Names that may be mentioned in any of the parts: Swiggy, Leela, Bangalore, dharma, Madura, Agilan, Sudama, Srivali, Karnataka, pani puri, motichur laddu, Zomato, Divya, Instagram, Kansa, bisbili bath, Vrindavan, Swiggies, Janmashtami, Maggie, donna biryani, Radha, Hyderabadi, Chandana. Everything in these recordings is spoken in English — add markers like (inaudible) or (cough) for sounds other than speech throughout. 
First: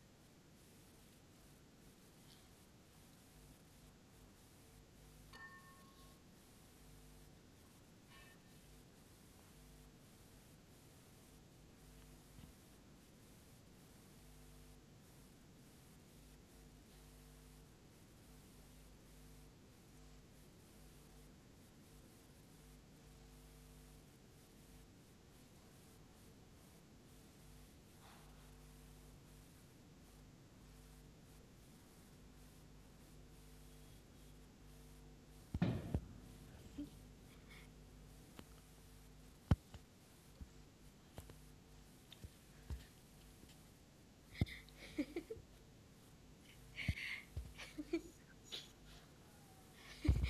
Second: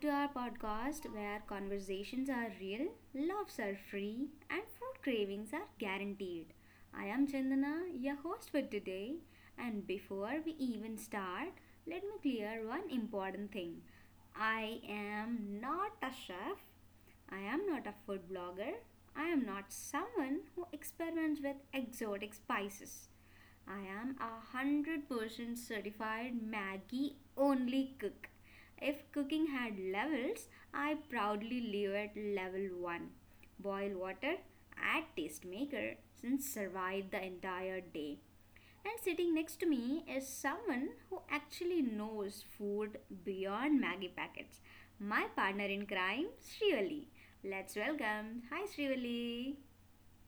to our podcast where conversations are real, loves are free, and food cravings are guaranteed. I am Chandana, your host for today. And before we even start, let me clear one important thing. I am not a chef, I am not a food blogger, I am not someone who experiments with exotic spices. I am a 100% certified Maggie only cook. If cooking had levels, I proudly live at level 1. Boil water, add taste maker, and survive the entire day. And sitting next to me is someone who actually knows food beyond Maggie packets. My partner in crime, Srivali. Let's welcome. Hi, Srivali.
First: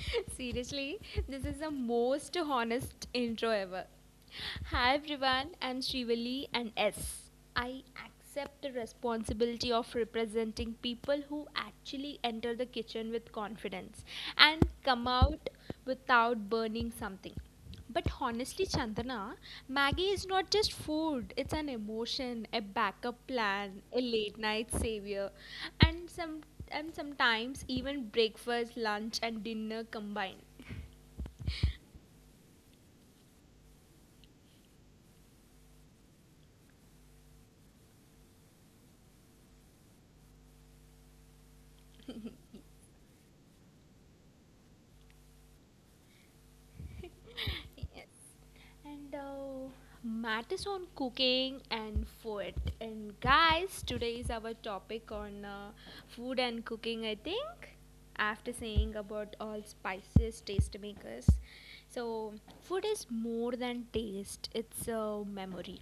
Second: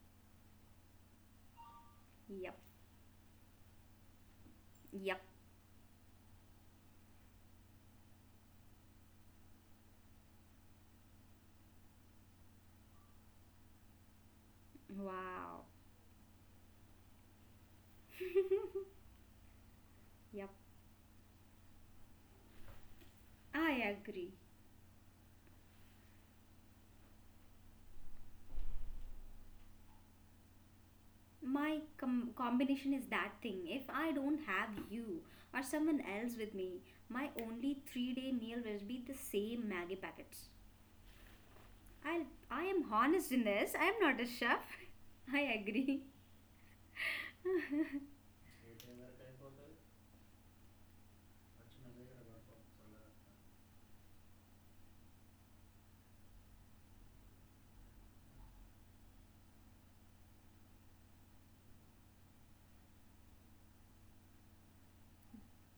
(laughs) Seriously, this is the most Yep, honest intro ever. Hi yep. everyone, I'm Srivali and S. I accept the responsibility of representing people who actually enter the kitchen with confidence and come out Wow. without burning something. But honestly, (laughs) Chandana, Maggie is not Yep. just food, it's an emotion, a backup plan, a I late agree. night savior, and some and sometimes even breakfast, lunch, and dinner combined. Combination is that thing. If I don't have you or someone else with me, my only 3-day meal will be the same Maggie packets. I am honest in this. I am not a chef. (laughs) I agree. Yes. And matters on cooking and food. And guys, today is our topic on food and cooking, I think. After saying about all spices, taste makers. So, food is more than taste, it's a memory.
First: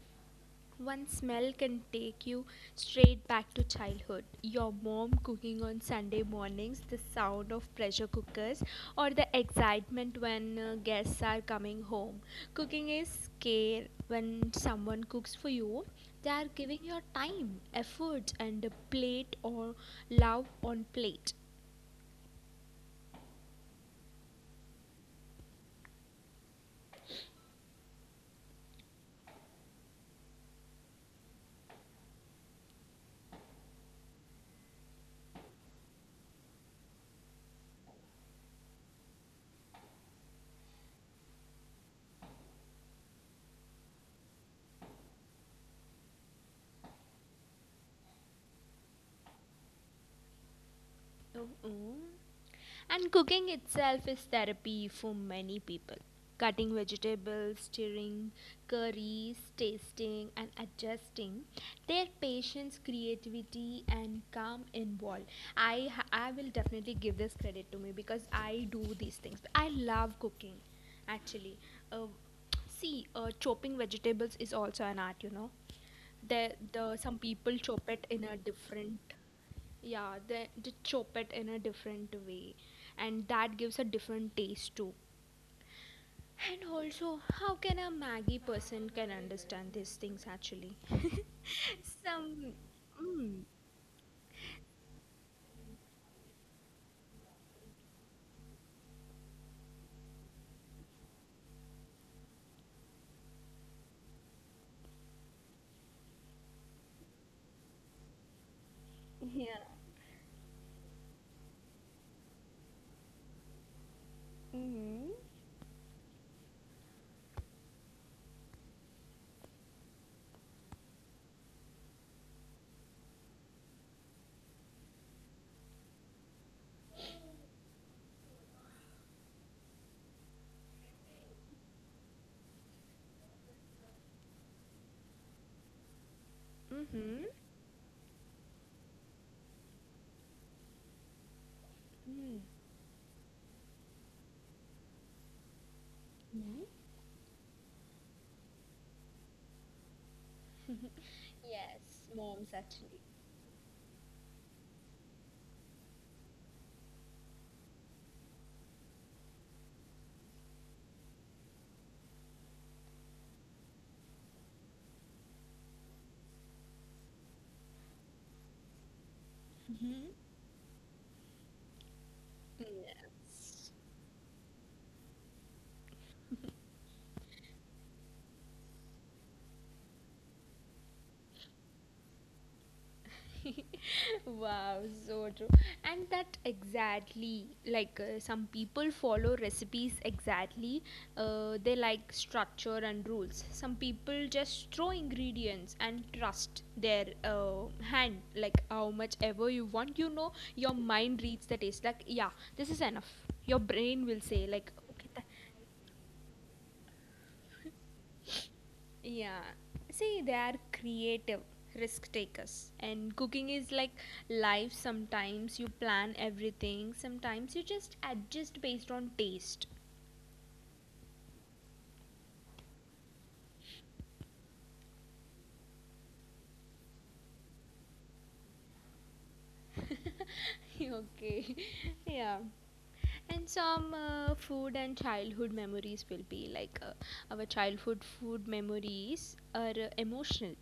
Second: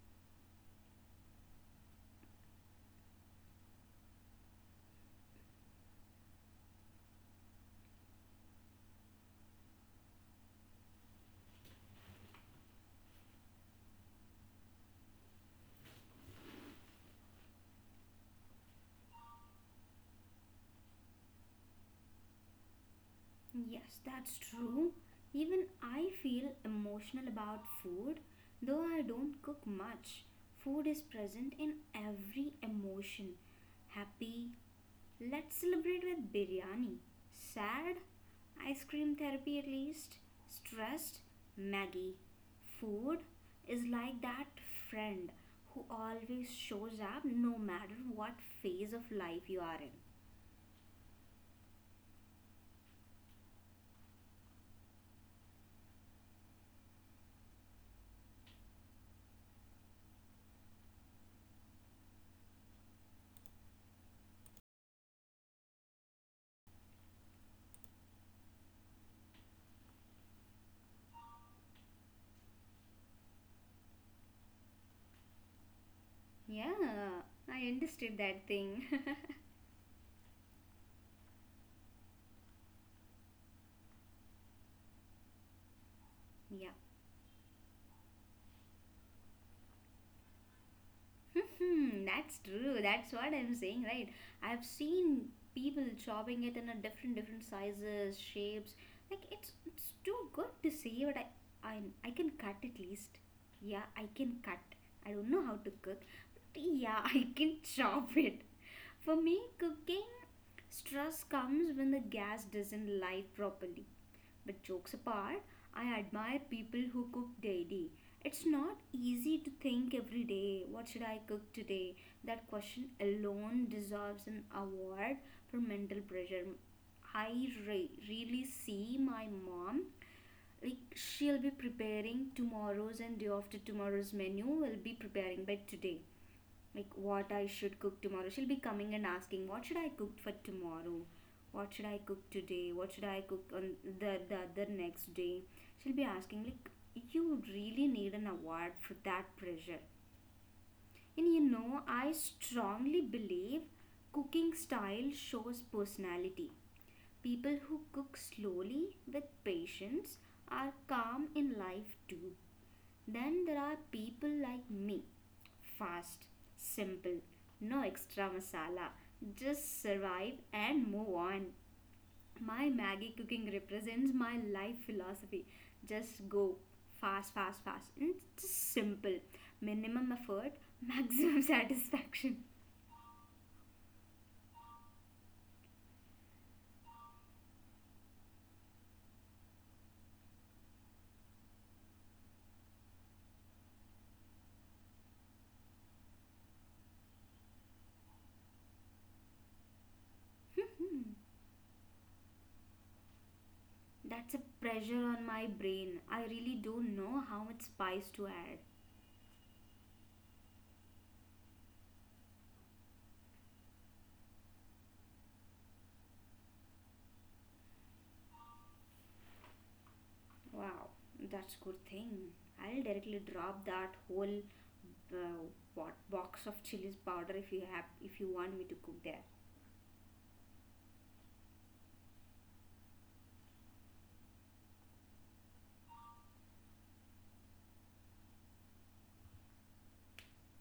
One smell can take you straight back to childhood. Your mom cooking on Sunday mornings, the sound of pressure cookers, or the excitement when guests are coming home. Cooking is care when someone cooks for you. They are giving your time, effort, and a plate or love on plate. Yes, that's true. Even I feel emotional about food, though I don't cook much. Food is present in every emotion, happy. Let's celebrate with biryani. Sad, ice cream therapy at least. Stressed, Maggie. Food is like that friend who always shows up no matter what phase of life you are in. Oh, oh. And cooking itself is therapy for many people. Cutting vegetables, stirring curries, tasting, and adjusting. Their patience, creativity, and calm involved. I will definitely give this credit to me because I do these things. I love cooking, actually. Uh, See, chopping vegetables is also an art. You know, there Yeah, the some people I chop it understood in a that thing. different, yeah, then just chop it in a different way, and that gives a different taste too. And (laughs) Yeah. also, how can a Maggie person can understand these things actually? (laughs) Hmm, that's Some, true. That's what mm, I'm saying, right? I've seen people chopping it in a different sizes, shapes. Like it's too good to see, but I I, I can cut at least. Yeah, I can cut. I don't know how to cook, but yeah, (laughs) I can chop it. For me, yeah, cooking stress comes when the gas doesn't light properly. But jokes mm-hmm, apart, I admire people who cook daily. It's not easy to think every day, what should I cook today? That question alone deserves an award for mental pressure. I Really see my mom, like she'll be preparing tomorrow's and day after tomorrow's menu will be preparing by today, like mm-hmm, what I should cook tomorrow. She'll be coming and asking, "What should I cook for tomorrow? What should I cook mm-hmm. today? What should I cook on the other next day?" She'll be asking like, "You really need an award for that pressure." And you know, Yes, I moms actually. strongly believe cooking style shows personality. People who cook slowly with patience are calm in life too. Then there are people like me. Fast, simple, no extra masala. Just survive and move on. My Maggie cooking Yes. represents my life philosophy. Just go fast, fast, fast. And it's just simple. Minimum effort, maximum (laughs) satisfaction. (laughs) Wow, so true. And that exactly like some people follow recipes exactly. They like structure and rules. Some people just throw ingredients and trust their hand. Like how much ever you want, you know, your Hmm, mind reads the taste. Like yeah, this is enough. Your brain will that's a say like pressure okay. on my brain. I really don't know how much spice to add. Yeah. See, they are creative, risk takers. And cooking is like life. Sometimes you plan everything, sometimes you just adjust based on taste. Wow, that's good thing. I'll directly drop that whole uh, what box of chilies powder if you have, if you want me to cook there. (laughs) Okay. Yeah. And some food and childhood memories will be like our childhood food memories are emotional.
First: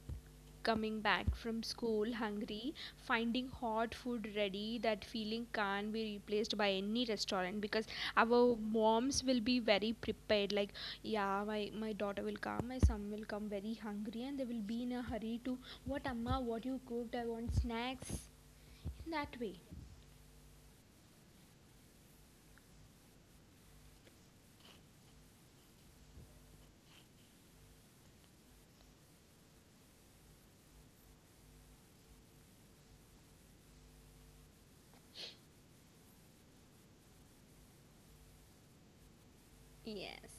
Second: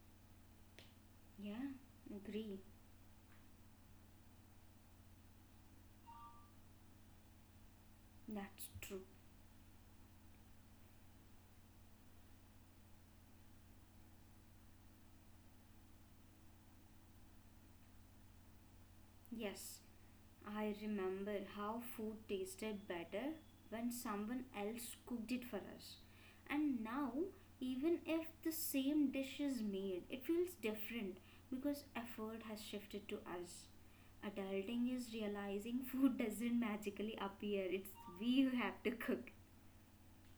Coming back from Yeah, school agree, hungry, finding hot food ready, that feeling can't be replaced by any restaurant because our that's true. moms will be very prepared. Like, yeah, my daughter will come, my son will come very hungry, and they will be in a hurry to what, Amma, what you cooked? I want snacks. In that way. Yes, I remember how food tasted better when someone else cooked it for us, and now even if the same dish is made it feels different, because effort has shifted to us. Adulting is realizing (laughs) food doesn't magically appear, it's we who have to cook. Yes.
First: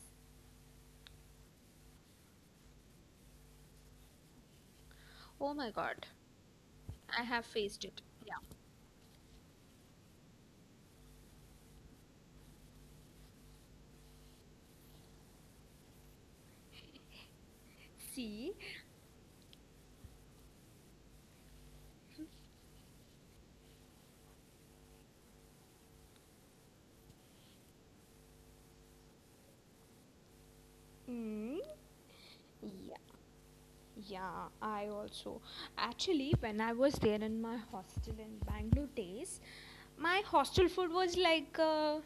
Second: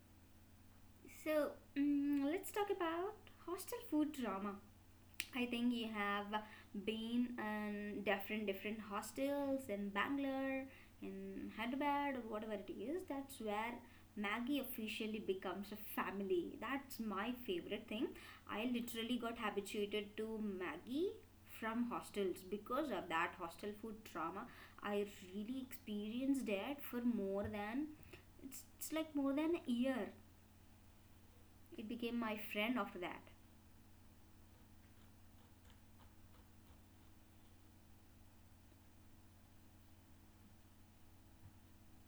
So, let's talk about hostel food drama. I Oh my think you god. have I been have faced in it. Yeah. different hostels in Bangalore, in Hyderabad, or whatever it is. That's where Maggie officially becomes a family. That's my favorite thing. See? I literally got habituated to Maggie from hostels because of that hostel food drama. I really experienced that for more than, it's like more than a year Mm. it became my friend after that. Yeah, I also. Actually, when I was there in my hostel in Bangalore days, my hostel food was like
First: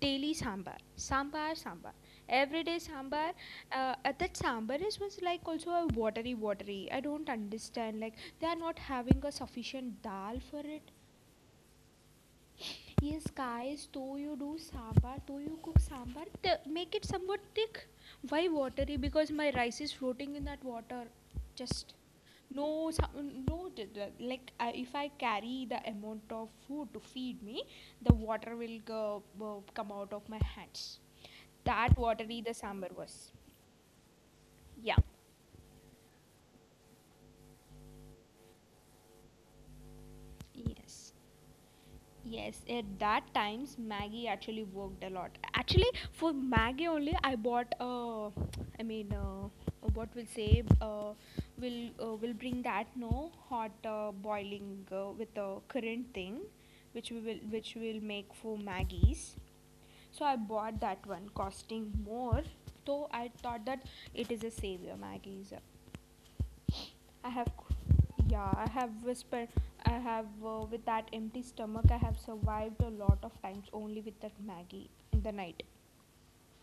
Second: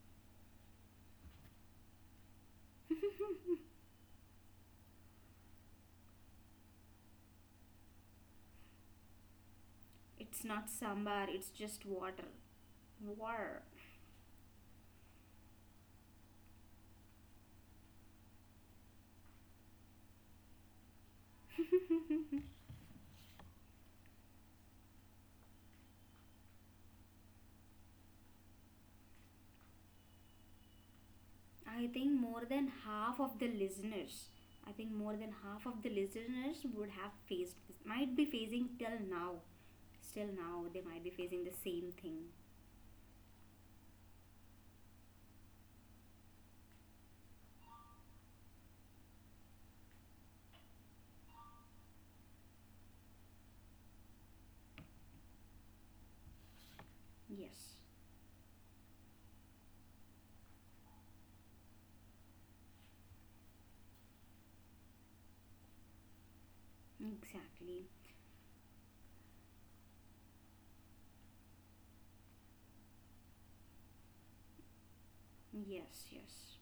daily sambar. Everyday sambar. That sambar is was like also a watery, watery. I don't understand. Like they are not having a sufficient dal It's for not it. sambar, it's just water. Yes, War. guys, though you do sambar, though you cook sambar, make it somewhat thick. Why watery? Because my rice is floating in that water. Just no, no, like I if I carry the amount of food to feed me, the water will come out of my hands. I That think watery more the than sambar was. half of the listeners, I think Yeah. more than half of the listeners would have faced, might be facing till now. Still now, they might be Yes. facing the same thing. Yes, at that times Maggie actually worked a lot. Actually, for Maggie only, I bought. I mean, what we'll say, will bring that no hot boiling with a current thing, Yes, which will make for Maggie's. So I bought that one, costing more. Though I thought that it is a savior Maggie's. I have, exactly. yeah, I have whispered. I have, with that empty stomach, I have survived a lot of times only with that Maggie in the night. Yes, yes,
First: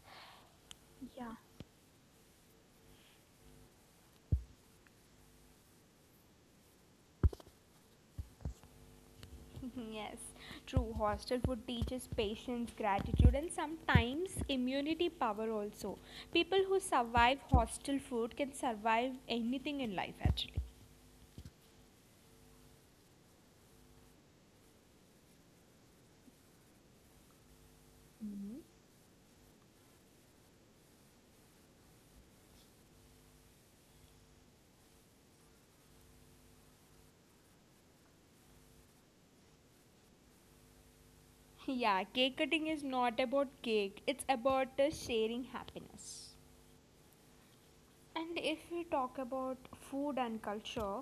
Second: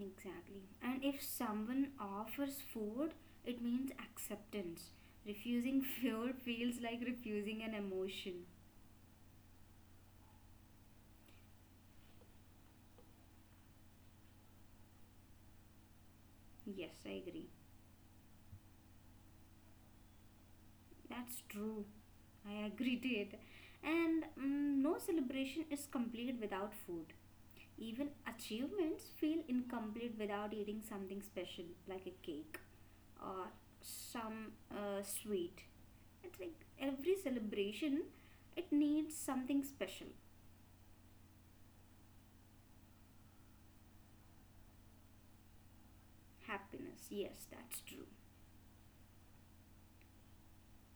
exactly. And if someone offers food, it means acceptance. Refusing (laughs) food feels like refusing an emotion. (laughs) Yes, true. Hostel food teaches patience, gratitude, and sometimes immunity power also. People who Yes, I survive agree. hostel food can survive anything in life actually. That's true. I agree to it. And no celebration is complete without food. Even Mhm. achievements feel incomplete without eating something special, like a cake or some sweet. It's like every celebration, it needs something special. (laughs) Yeah, cake cutting is not about cake, it's about sharing happiness. Happiness. Yes, that's true. And if we talk about food and culture,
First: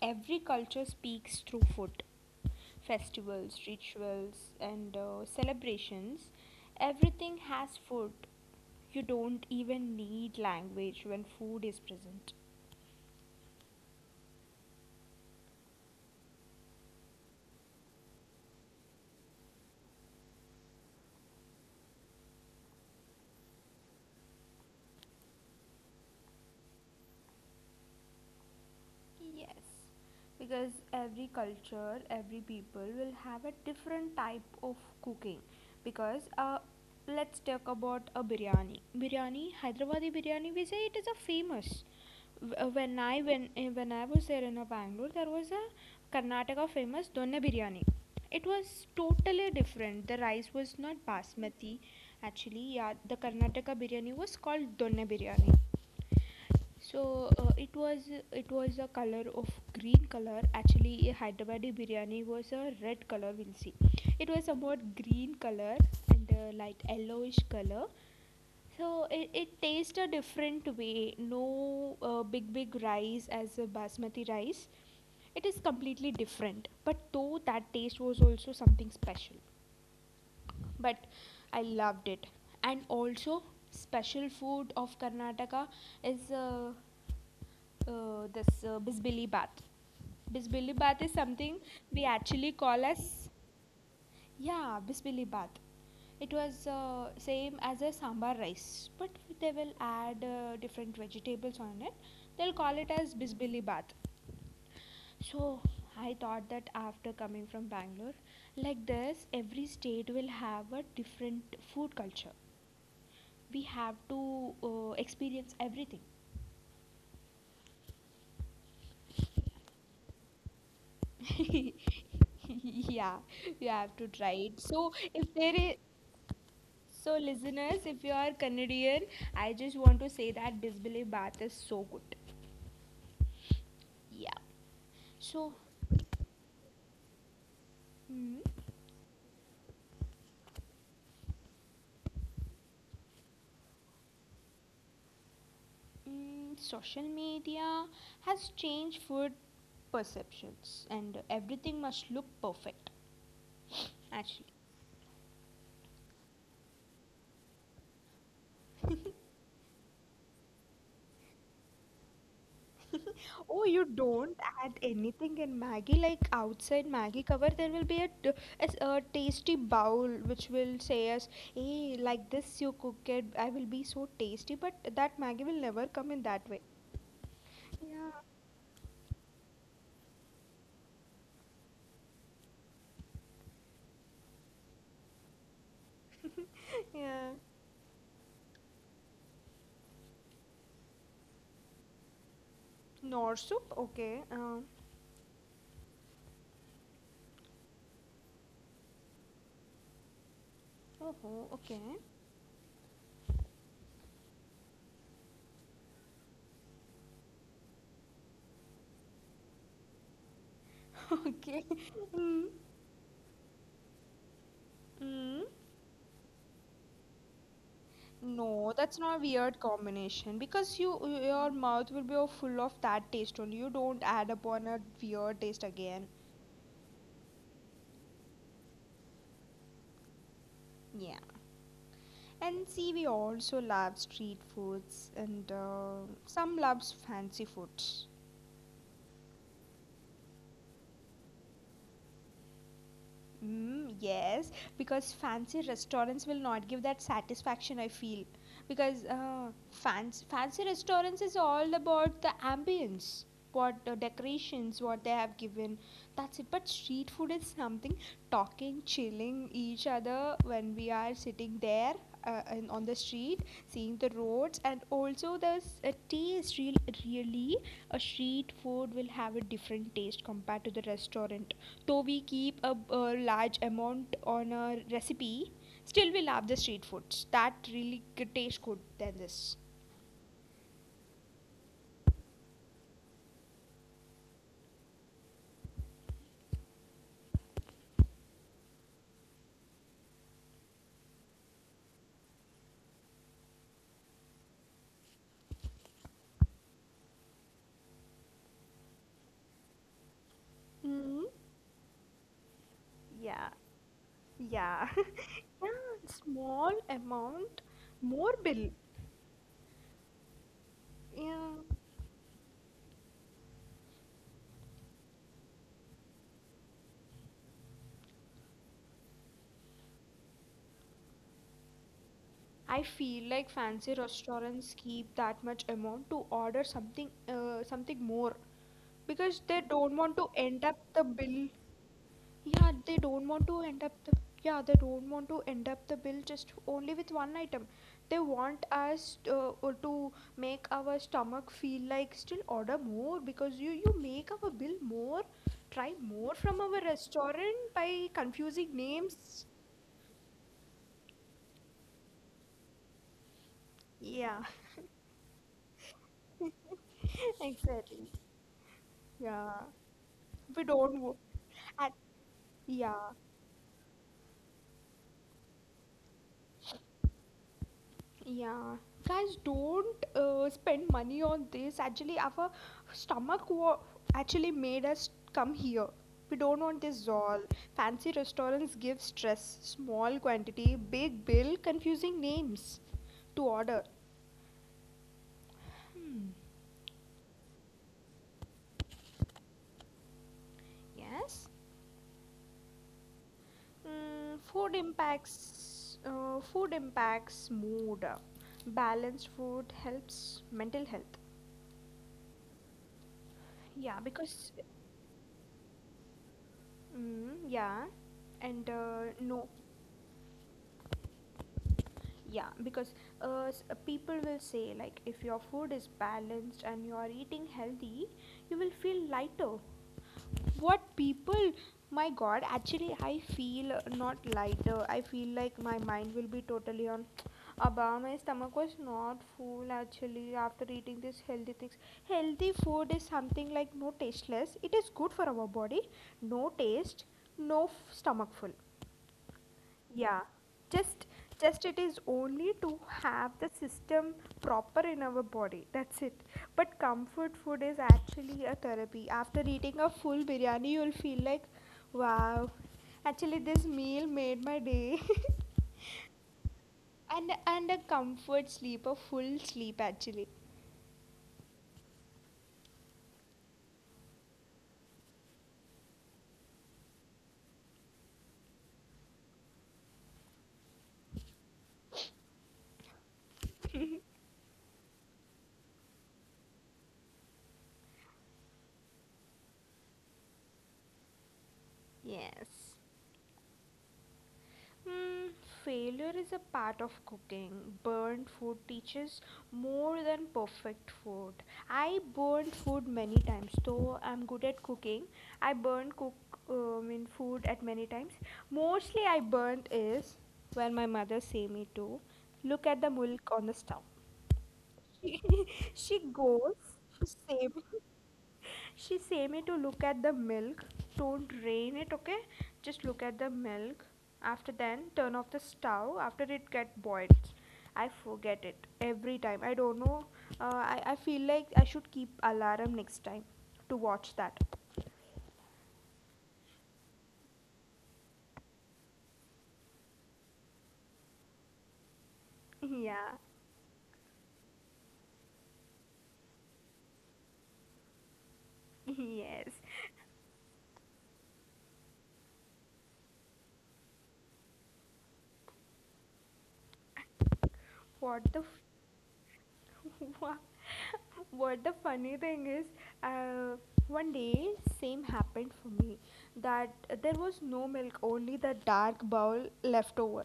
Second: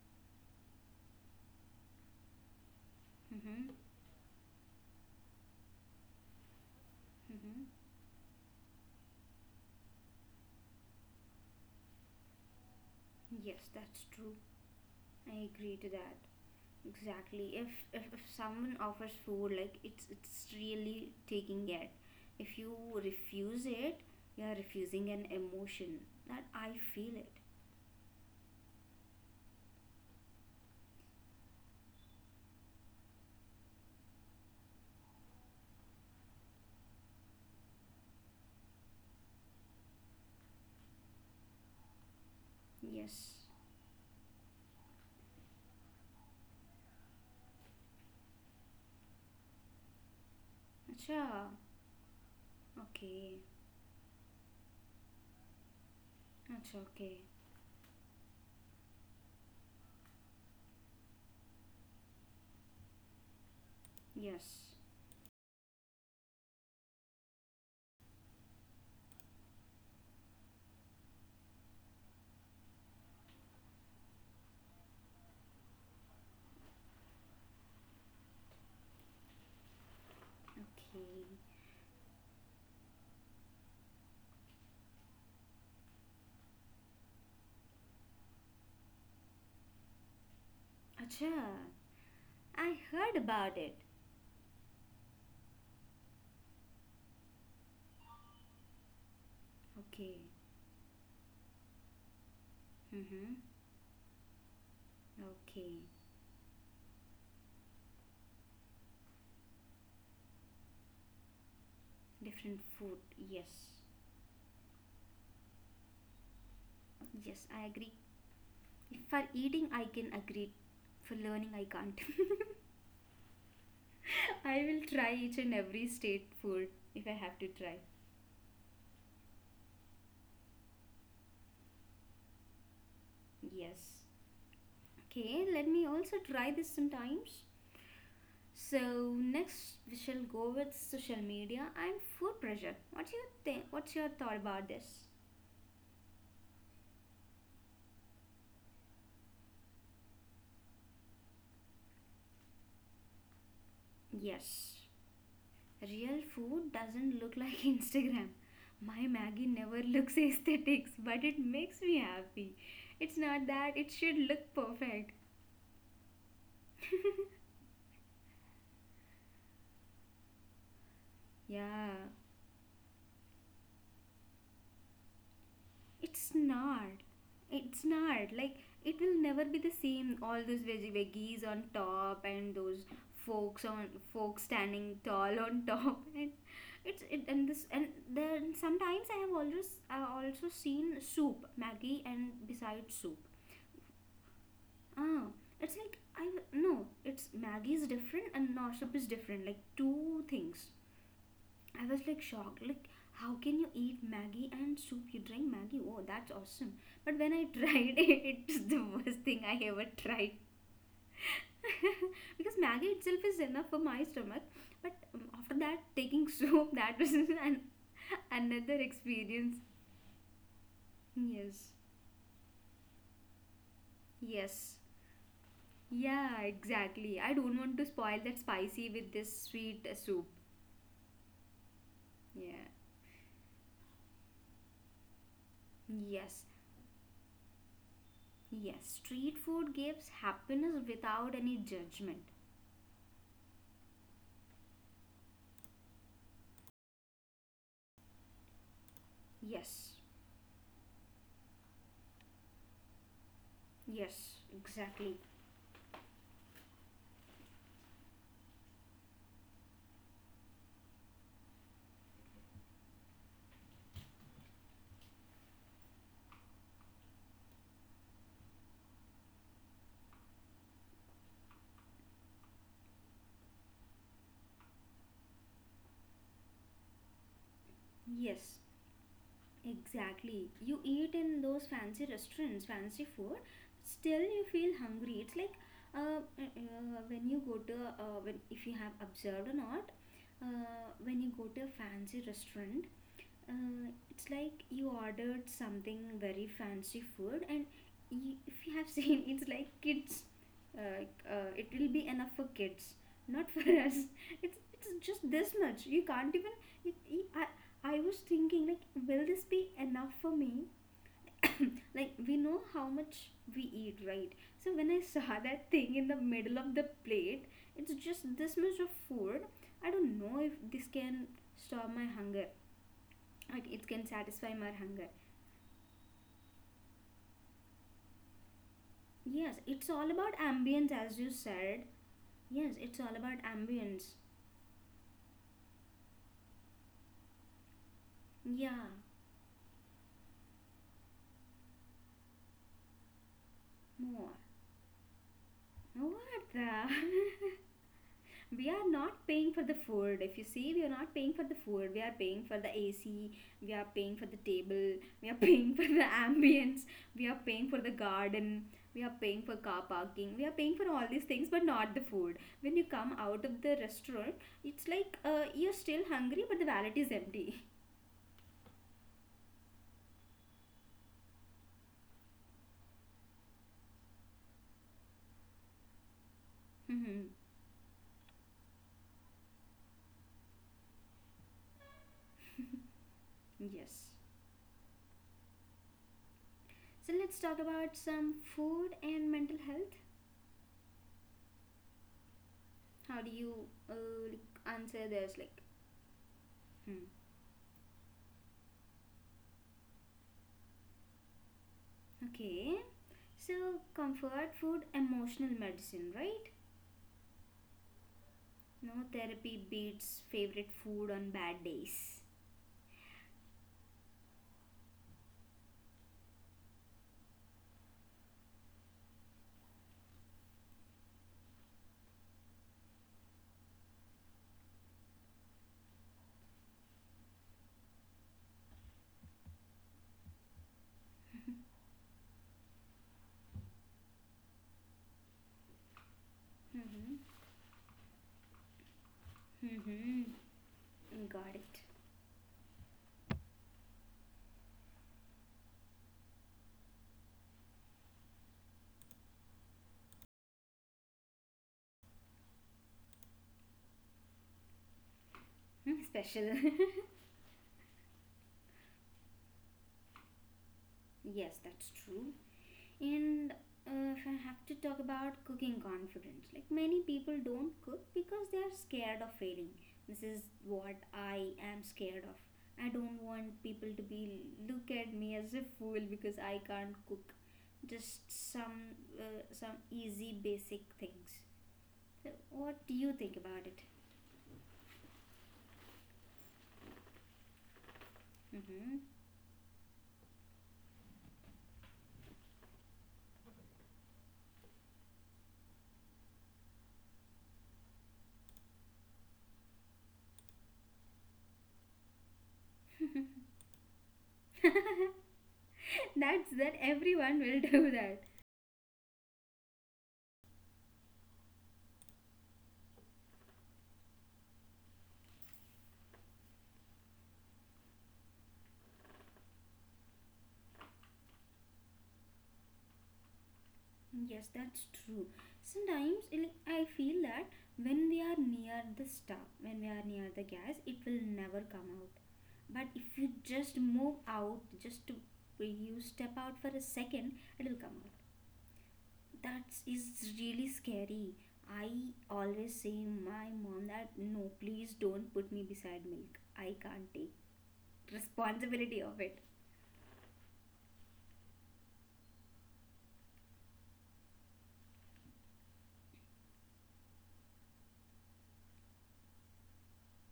every culture speaks through food. Festivals, Mm-hmm. rituals, and celebrations, everything Mm-hmm. has food. You don't even need language when food is present. Yes, that's true. I agree to that. Exactly. If someone offers food, like it's really taking it. If you refuse it, you are refusing an emotion. That I feel it. Yes, because every culture, every people will have a different type of cooking. Because let's talk about a biryani. Biryani, Hyderabadi biryani, we say it is a famous. Yes. When I was there in Bangalore, there was a Karnataka famous donna biryani. It was totally different. The rice was not Acha. basmati. Actually, yeah, the Okay. Karnataka biryani was called donna biryani, Acha. so Okay. It was, it was a color of green color, actually a Hyderabadi biryani was a red color we'll see, it was Yes. somewhat green color and light yellowish color. So it tastes a different way, no big big rice as a basmati rice. It is completely different but though that taste was also something special, Okay. but I loved it. And also, special food of Karnataka is this bisbili bath. Bisbili bath is something Acha. we actually I call heard as, about it. yeah, bisbili bath. It was same as a sambar rice, but they will add Okay. Different vegetables on it. They'll call it as Mhm. bisbili bath. So Okay. I thought that after coming from Bangalore, like this, every state will have a different food culture. Different food. Yes. We have to experience everything. Yes. I agree. For eating, I can agree. For learning, I can't. (laughs) (laughs) Yeah, you have to try it. I will So try if each there and is, every state food if so I have to listeners, try. if you are Canadian, I just want to say that bisbili bath is so good. Yes. Yeah. So, Okay, let me also try this sometimes. mm, So next we shall go with social media and food pressure. What's your thought about this? mm, social media has changed food perceptions and everything must look perfect actually. Yes. Real food doesn't look like (laughs) Instagram. My Maggie never (laughs) looks aesthetics, but it makes me happy. It's (laughs) not Oh, that you it should don't look add perfect. anything in Maggie. Like outside Maggie cover, (laughs) there will be a, a tasty bowl which will say us, "Hey, Yeah. like this you cook it. I will be so tasty." But that Maggie will never come in It's that way. not. It's Yeah, not. Like it will never be the same. All those veggies on top and those folks on folks standing tall on top (laughs) and (laughs) it's it yeah. and this and then sometimes I have always I also seen soup Maggie and beside soup. Nor soup. Okay. Ah, it's like I no. It's Maggie is different and no is different. Like two things. Oh, oh, okay. I was like shocked. Like, how can you eat maggi and soup? You drink maggi. Oh, that's awesome. But when I tried (laughs) it, it's the worst thing I ever tried. (laughs) okay. (laughs) Mm. because maggi itself is enough for my stomach. But Mm. after that, taking soup, (laughs) that was an, No, another that's not a weird experience. combination because you, your Yes. mouth will be all full of that taste only. You don't add upon a Yes. weird taste again. Yeah, exactly. I don't want to spoil that spicy with this sweet soup. Yeah, and Yeah. see, we also love street foods, and Yes. some loves fancy food. Yes. Street food gives happiness without any judgment. Mm, yes, because fancy restaurants will not give that satisfaction, I feel. Because Yes. fancy restaurants is all about the ambience, what the Yes, decorations, what they exactly. have given. That's it. But street food is something, talking, chilling each other when we are sitting there in, on the street, seeing the roads, and also there's a taste. Real, really, a street food will have a different taste compared to the restaurant, though we keep a large amount on a recipe, still we love the street foods. That really tastes Yes, good than this. exactly. You eat in those fancy restaurants, fancy food, still you feel hungry. It's like when you go to, when, if you have observed or not, uh, when you go to a fancy restaurant, it's like you ordered something very fancy food, and you, if you have (laughs) seen, it's like kids. Mm, It will be enough for kids, yeah, not for (laughs) us. It's yeah, it's (laughs) just this yeah. much. You can't even. Small It, amount, I was more thinking bill. like, will this be enough for me? Yeah, Like we know how much we eat, right? So when I (laughs) saw that thing in the middle of the plate, it's just this much of food. I don't know if this can stop my hunger, I feel like like it fancy can satisfy my restaurants hunger. keep that much amount to order something, something more, because Yes, they it's don't all want to about end up ambience, the as you bill, said. Yes, yeah it's they all don't about want to end up ambience. the, yeah they don't want to end up the bill just only with one item. They want Yeah, us to make our stomach feel like still order more because you more. make our bill more, try more What the from our restaurant by (laughs) we confusing are not names. paying for the food, if you see we are not paying for the food, we are paying for the AC, we are paying for the Yeah. table, we are (laughs) paying for the (laughs) ambience, we are (laughs) paying for the Exactly. garden, we are paying for Yeah, car parking, we are we paying for all don't wo- these things but not at, the food. When you come yeah. out of the restaurant, it's like you're still hungry but the wallet is empty. (laughs) Yeah, guys, don't spend money on this. Actually, our stomach wa- actually made us come here. We don't want this Mhm. all. Fancy restaurants give stress, small quantity, big bill, confusing names to order. Yes. So let's talk about some food and mental health. Yes, How do you like, mm, food answer this? Like, impacts hmm. Mood. Balanced food helps mental health. Okay. So Yeah, comfort because food, emotional medicine, right? mm, yeah, and No no. therapy beats favorite food on bad days. Yeah, because people will say, like, if your food is balanced and you are eating healthy, you will feel lighter. What people, my god, actually, I feel not lighter. I feel like my mind will be totally on. (tsk) Abba, my stomach was not full actually after eating these healthy things. Healthy food is something like no tasteless. It is good for our body, no taste, Mm-hmm. no f- stomach full. Yeah, Mm-hmm. just Got just it. it is only to have the system proper in our body. That's it. But comfort food is actually a therapy. After eating a full biryani, you'll feel like, wow, actually this meal made my day. (laughs) Hmm, special. And a comfort sleep, a full sleep actually. (laughs) Yes, that's true. And if I have to talk about cooking confidence, like many people don't cook because they are scared of failing. This is what I am scared of. I don't want people to be look at me as a fool because I can't cook just some easy basic things. So Yes. what do you think about it? Mm, failure is a part of cooking. Burnt food Hmm. teaches more than perfect food. I burnt food many times, though I'm good at cooking. I burnt cook in food at many times. Mostly I burnt is when my mother say me to look at the milk on the stove. She, (laughs) she (laughs) That's goes, that she everyone save will (laughs) do that. she say me to look at the milk. Don't drain it, okay? Just look at the milk. After then, turn off the stove after it get boiled. I forget it every time. I don't know. I feel like I should keep alarm next time to watch that. Yes, that's true. Sometimes like, I feel that when we are near the star, when we are near the gas, it will never come out. But if Yeah. you just move out, you step out for a second, it will come out. (laughs) Yes. That is really scary. I always say my mom that no, please don't put me beside milk. I can't take What the f- responsibility of it. (laughs) what what the funny thing is, uh, one day same happened for me that there was no milk, only the dark bowl left over.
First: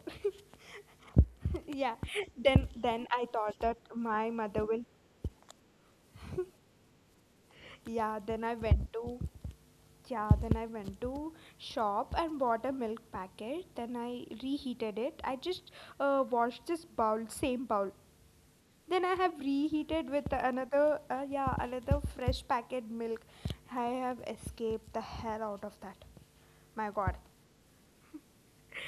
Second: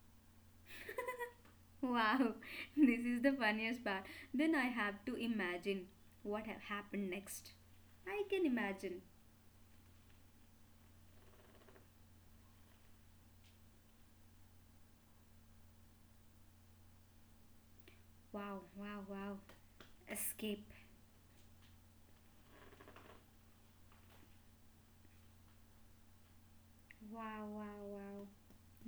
(laughs) Yeah, Wow, then (laughs) this then is I the thought that funniest part. my Then I mother will. have to imagine what (laughs) have happened next. Yeah, I can imagine. Then I went to shop and bought a milk packet. Then I reheated it. I just washed this bowl, same bowl. Wow, wow, Then I wow. have reheated with Escape. another fresh packet milk. I have escaped the hell out of that. My God. Wow, wow, (laughs) wow.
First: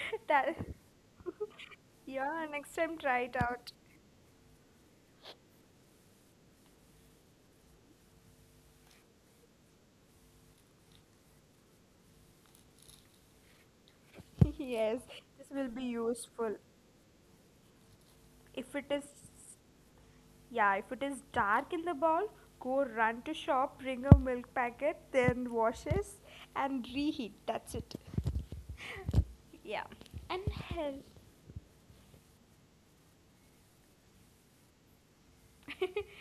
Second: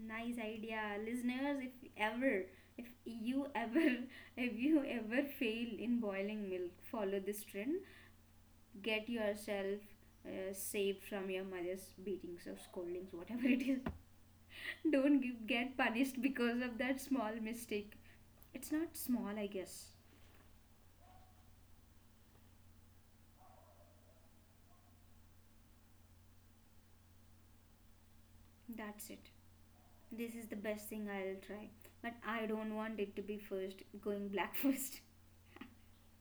Nice that idea. (laughs) Listeners, if ever, yeah. Next if time, try it you out. ever, (laughs) if you ever fail in boiling milk, follow this trend. Get yourself saved from your mother's beatings or scoldings, whatever it is. (laughs) (laughs) Yes, Don't give, this will get be punished useful. because of that small mistake. It's If it not is, small, I guess. yeah, if it is dark in the bowl, go run to shop, bring a milk packet, then washes and reheat. That's it. That's it. (laughs) Yeah. This And is the best health. thing I'll try. But I don't want it to be first, going black (laughs) first. (laughs)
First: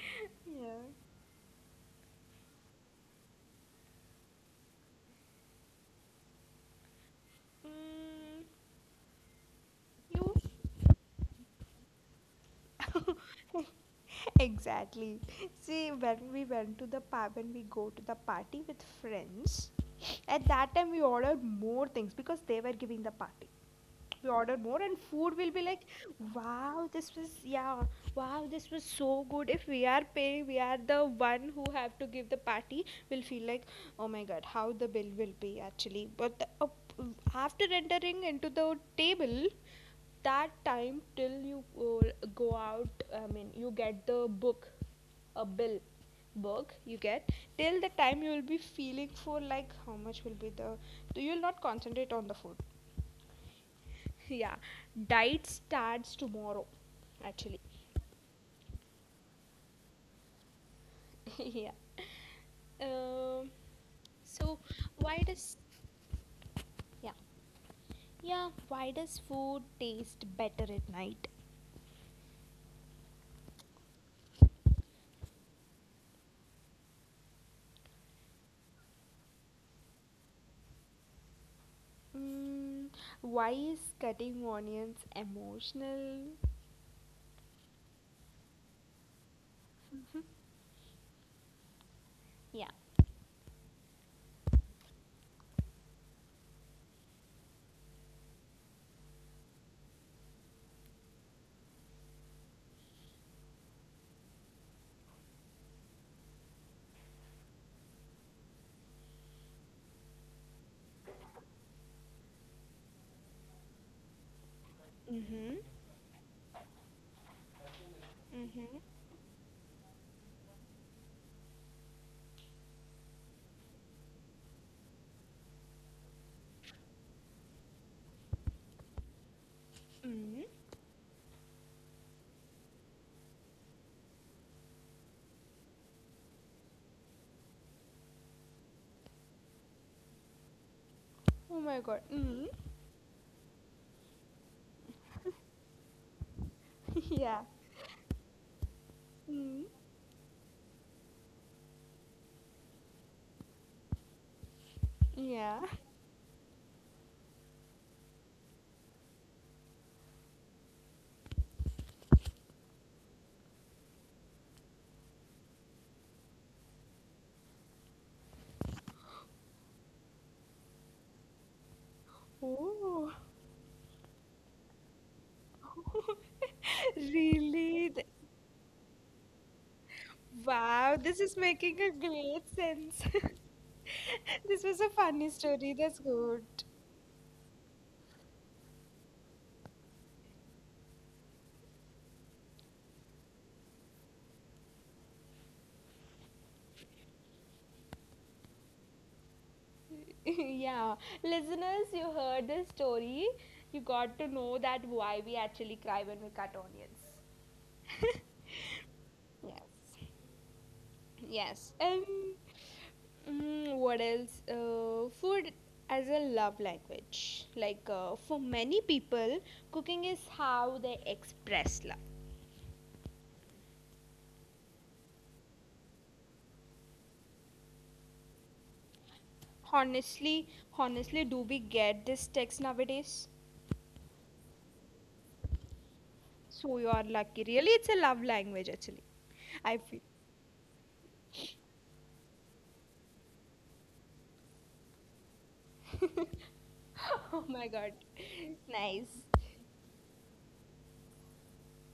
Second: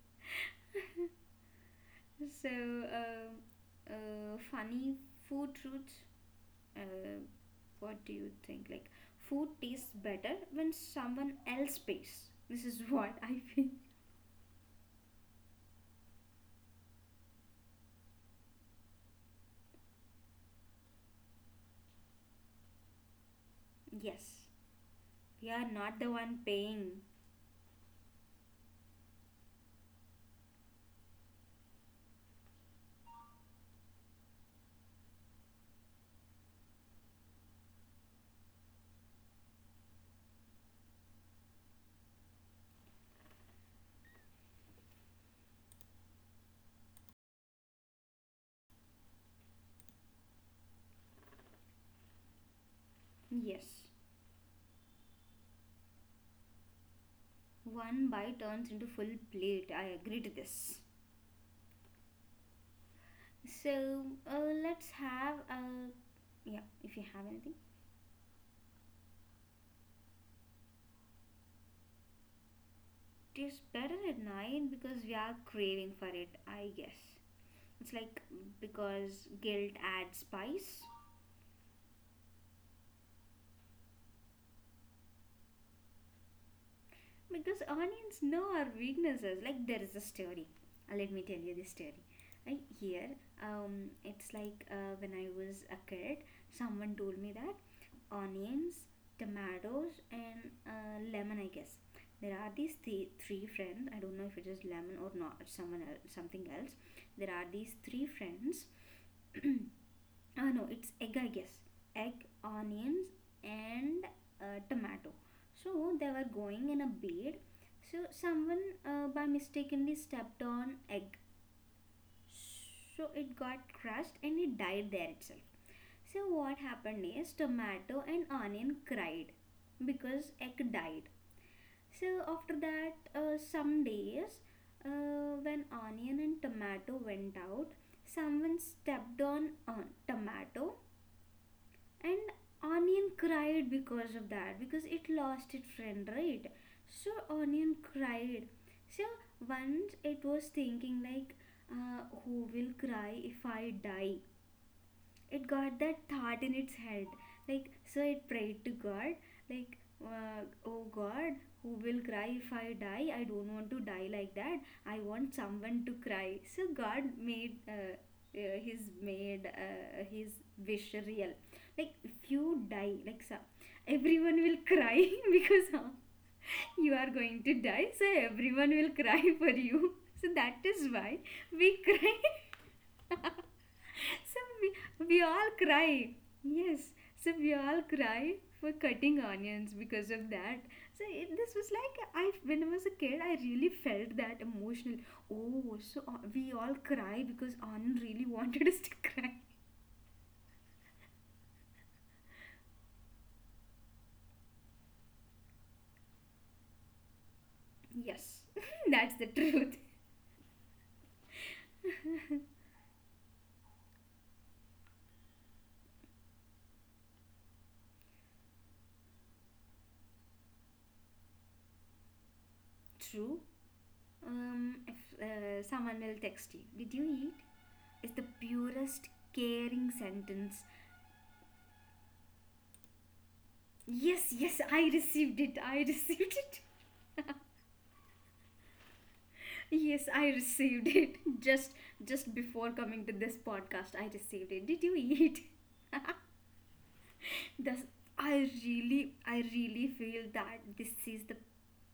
Yeah. So, funny food truths. Uh, what do you Mm, think? Like, food tastes better you when someone else pays. This is (laughs) what I feel. (laughs) exactly. See, when we went to the pub, when we go to the party with friends, at that time we ordered more things because they were giving the party. We Yes, order more and food we will be are like, not the one wow, paying. this was, yeah, wow, this was so good. If we are paying, we are the one who have to give the party, we'll feel like, oh my God, how the bill will be actually. But after entering into the table, that time till you go out, I mean, you get the book, a bill book you get, till the time you will be feeling for like how much will be the, you'll not concentrate on the food. Yes, Yeah, diet starts tomorrow actually. one bite turns into full plate. I agree to this. (laughs) Yeah. um, So so let's why have does, a yeah. If you yeah, have anything, yeah, why does food taste better at night? it tastes better at night because we are craving for it. I guess it's like because guilt adds spice. Mm, why is cutting onions emotional? Because onions know our weaknesses. Like there is a story. Let me tell you this story. I Yeah. here, it's like when I was a kid, someone told me that onions, tomatoes, and lemon, I guess. There are these three friends. I don't know if it is lemon or not, someone else, something else. There are these three friends. (clears throat) ah, no, it's egg, I guess. Egg, onions, and tomato. Mm-hmm. So they were going in a bed. So someone Mm-hmm. By mistakenly stepped on egg. So it got crushed and it died there itself. So what happened is tomato and onion cried because Mm-hmm. egg died. So after that, some days when onion and tomato went out, someone stepped on tomato Oh my God. and Hmm. onion cried because of that because it lost its friend, right? So (laughs) Yeah. onion cried. So Hmm. once it was thinking like, who will cry if I die? It Yeah. got that thought in its head like, so it prayed to God like, uh, oh God, who will cry if I die? I don't want to die like that. I want someone to cry. So God made, his wish real. Like if you die, Oh. like so everyone will cry (laughs) because, you (laughs) are going to die, Really? so everyone will cry for you. (laughs) So that is Wow, why this is we making (laughs) a cry. great sense. (laughs) So This we, was a we funny all story. That's cry. good. (laughs) Yes. So we all cry for cutting onions because of that. So this was like, I when I was a kid, I really felt that emotional. Oh, so we all cry because Anand really (laughs) wanted us to cry. Yeah, listeners, you heard this story. You got to know that why we actually cry when we cut onions. Yes, (laughs) (laughs) that's the truth. Yes. Yes. What else? Food as a love language. Like, for many people, cooking is how they express love. True. If someone will text you, did you eat? Is the purest caring honestly sentence. Honestly, do we get this text nowadays? Yes, yes, I received it. I (laughs) received it. So you are lucky, really. It's a love language actually, I feel. Yes, I received it (laughs) just before coming to this podcast. I received it. Did you eat? (laughs) (laughs) Oh my Thus, God. Nice. I really feel that this is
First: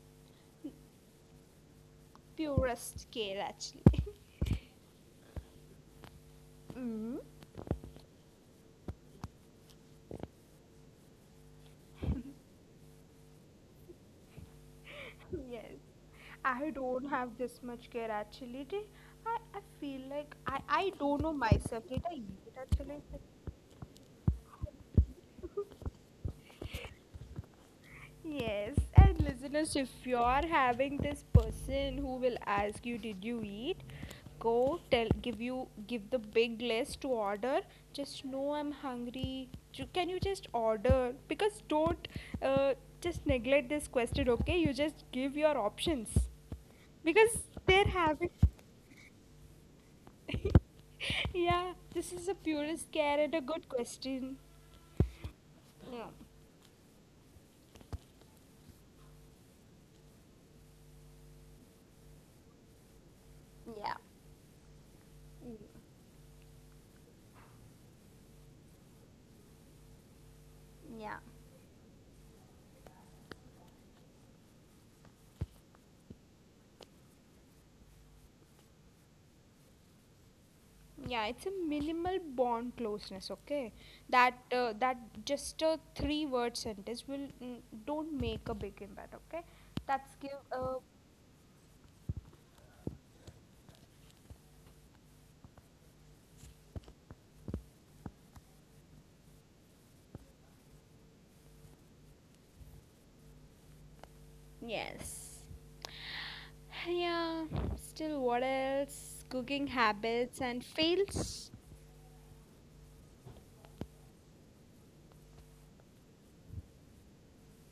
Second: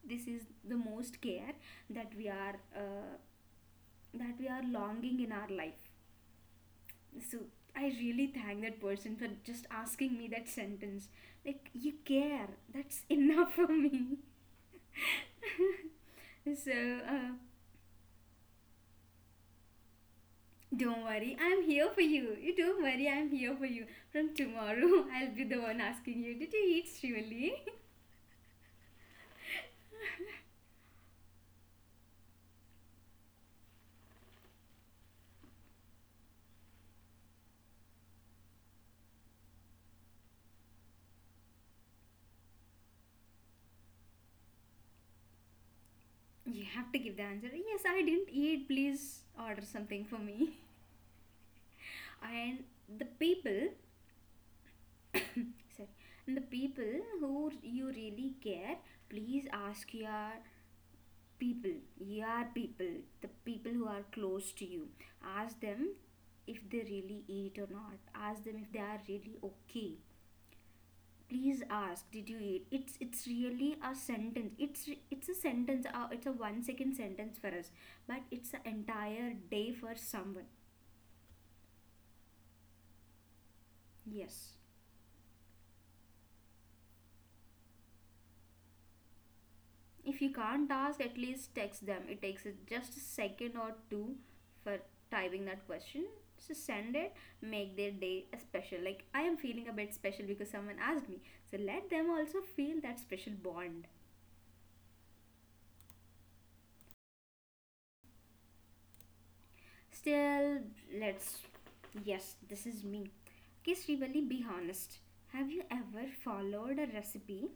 this is the most care that we are, Purest care actually. (laughs) Longing in our life. Hmm. So I really thank that person for just asking me that sentence. Like you care. That's enough (laughs) for me. Yes, (laughs) I So don't have this much care actually. Re- I feel like I don't don't know worry, I'm myself. Did here I for eat you. You don't actually? worry, I'm here for you. From tomorrow, (laughs) I'll be the one asking you, did you eat, Shivali? Yes, and listeners, if you're having this person who will ask you, "Did you eat?" Go tell, give you, give the big list to order. Just know I'm hungry. Ju- Can you just order? Because don't uh, just neglect this question. Okay, you just give your options (laughs) You have to give the because answer, yes, they're I didn't having. eat. Please order something for me. (laughs) Yeah, this is (laughs) a And purest the care and a good people, question. sorry, Yeah. and the people who you really care, please ask your people, the people who Yeah. are close to you. Ask Mm. them if they really eat or not. Ask them if they are really okay. Yeah. Please ask, did you eat? It's really a sentence. It's a sentence. It's a 1 second sentence for us, but it's an entire day for someone. Yeah, it's a minimal bond closeness, okay? That, Yes, just a three word sentence will, mm, don't make a big impact, okay? That's if give you a, can't ask, at least text them. It takes it just a second or two for typing that question. So send it. Make their day a special. Like I am feeling a bit special because someone asked me, so let them also feel that special bond. yes, yeah. Still what else? Cooking habits and Still, fails? let's. Yes, this is me. Okay, Srivali, be honest. Have you ever followed a recipe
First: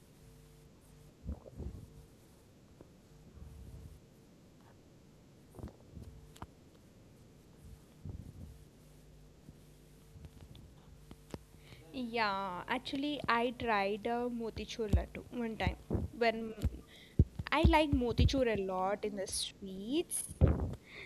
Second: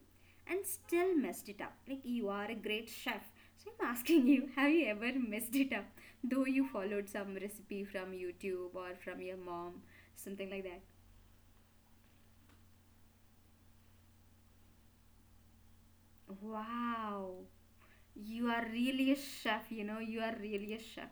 and still messed it up? Like, you are a great chef. So, I'm asking you, have you ever messed it up? Though you followed some recipe from YouTube or from your mom, something like that. Yeah, actually I tried a motichur laddu one time, when Wow, I like you motichur are a lot really a in the chef, you know, you sweets. are really a chef.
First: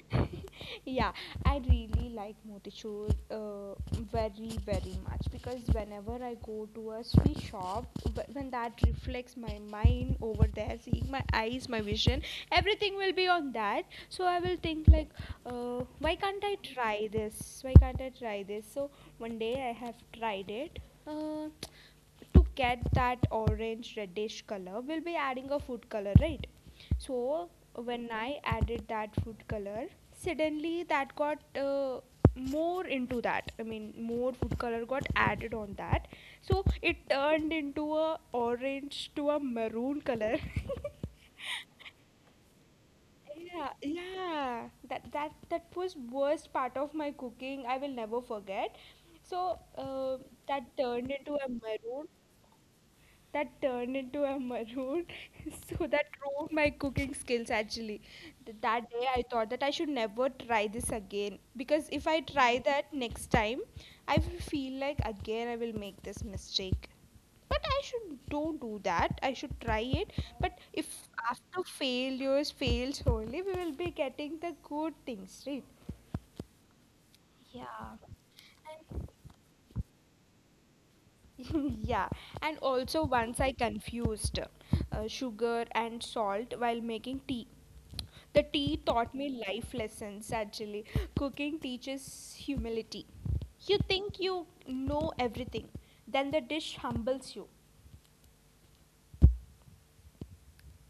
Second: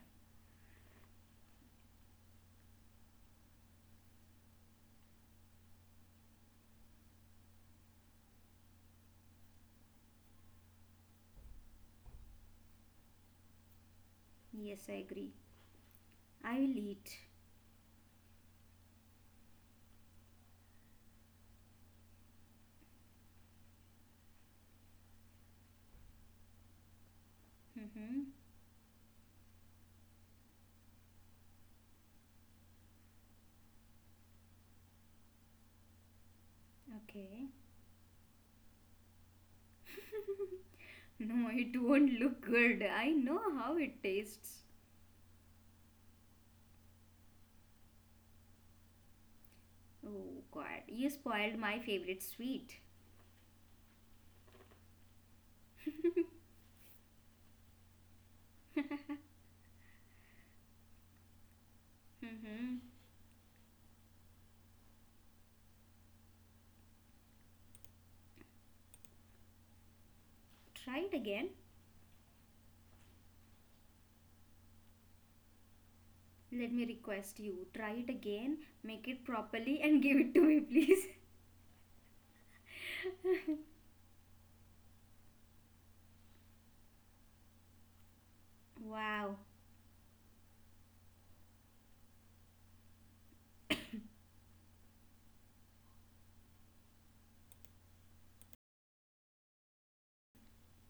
Yeah, I really like motichur. uh, Very very much because whenever I go to a sweet shop, wh- when that reflects my mind over there, seeing my eyes, my vision, everything will be on that. So I will Yes, I think like, agree. Why can't I I will try eat. this? So one day I have tried it. uh, to get that orange reddish color, we'll be adding a food color, right? So when Mm-hmm. I added that food color, suddenly that got, more into that. I mean, more food color got added on that. So it Okay. turned into a orange to a maroon color. (laughs) No, it won't look good. I know how Yeah, it tastes. yeah. That was worst part of my cooking. I will never forget. So Oh God, that you turned into a spoiled my maroon. favorite sweet. That turned into a maroon. (laughs) So that ruined my cooking skills actually. Th- that day I thought that I should never try this again because if I try Mm-hmm. that next time, I will feel like again I will make this mistake. But I should don't do that, I should try it. But if Try it again. after failures, fails only, we will be getting the good things, right? Let me request you. Try Yeah, it again, make and it properly, and (laughs) give it to me, please. (laughs) yeah, and also once I confused sugar and salt while making tea. The tea (laughs) taught Wow, me life lessons actually. Cooking teaches humility. You think you know everything, then the dish humbles you.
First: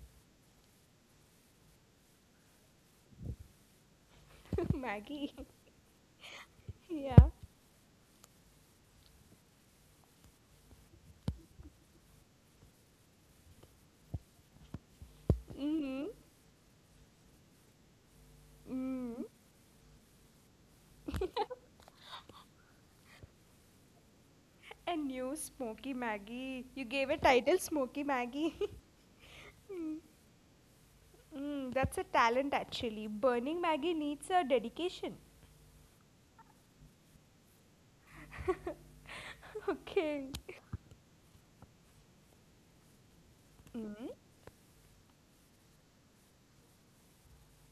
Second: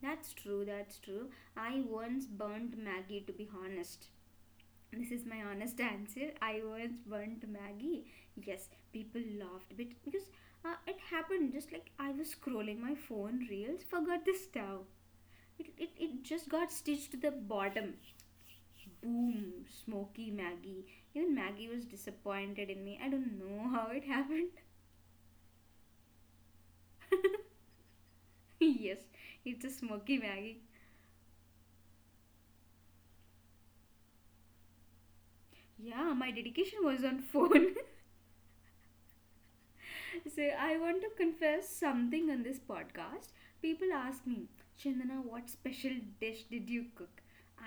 that's true, that's true. I once burnt Maggie, to be honest. (laughs) This is Maggie. my honest (laughs) answer. I once Yeah. burnt Maggie. Yes, people laughed a bit because it happened just like I was scrolling my phone reels, forgot the stove. It, it, Mm-hmm. it just got stitched to the bottom. Mm. Boom, Smoky Maggie. Even (laughs) Maggie was disappointed in me. I don't know (laughs) how it happened. A new Smoky (laughs) Maggie. You gave a title, Smoky (laughs) Maggie. (laughs) Yes, it's a Mm, Smoky Maggie. mm, that's a talent actually. Burning Maggie needs a dedication. Yeah, my dedication was on phone. (laughs) Okay. So I want to confess something on this podcast. People Mm. ask me, Chandana, what special dish did you cook?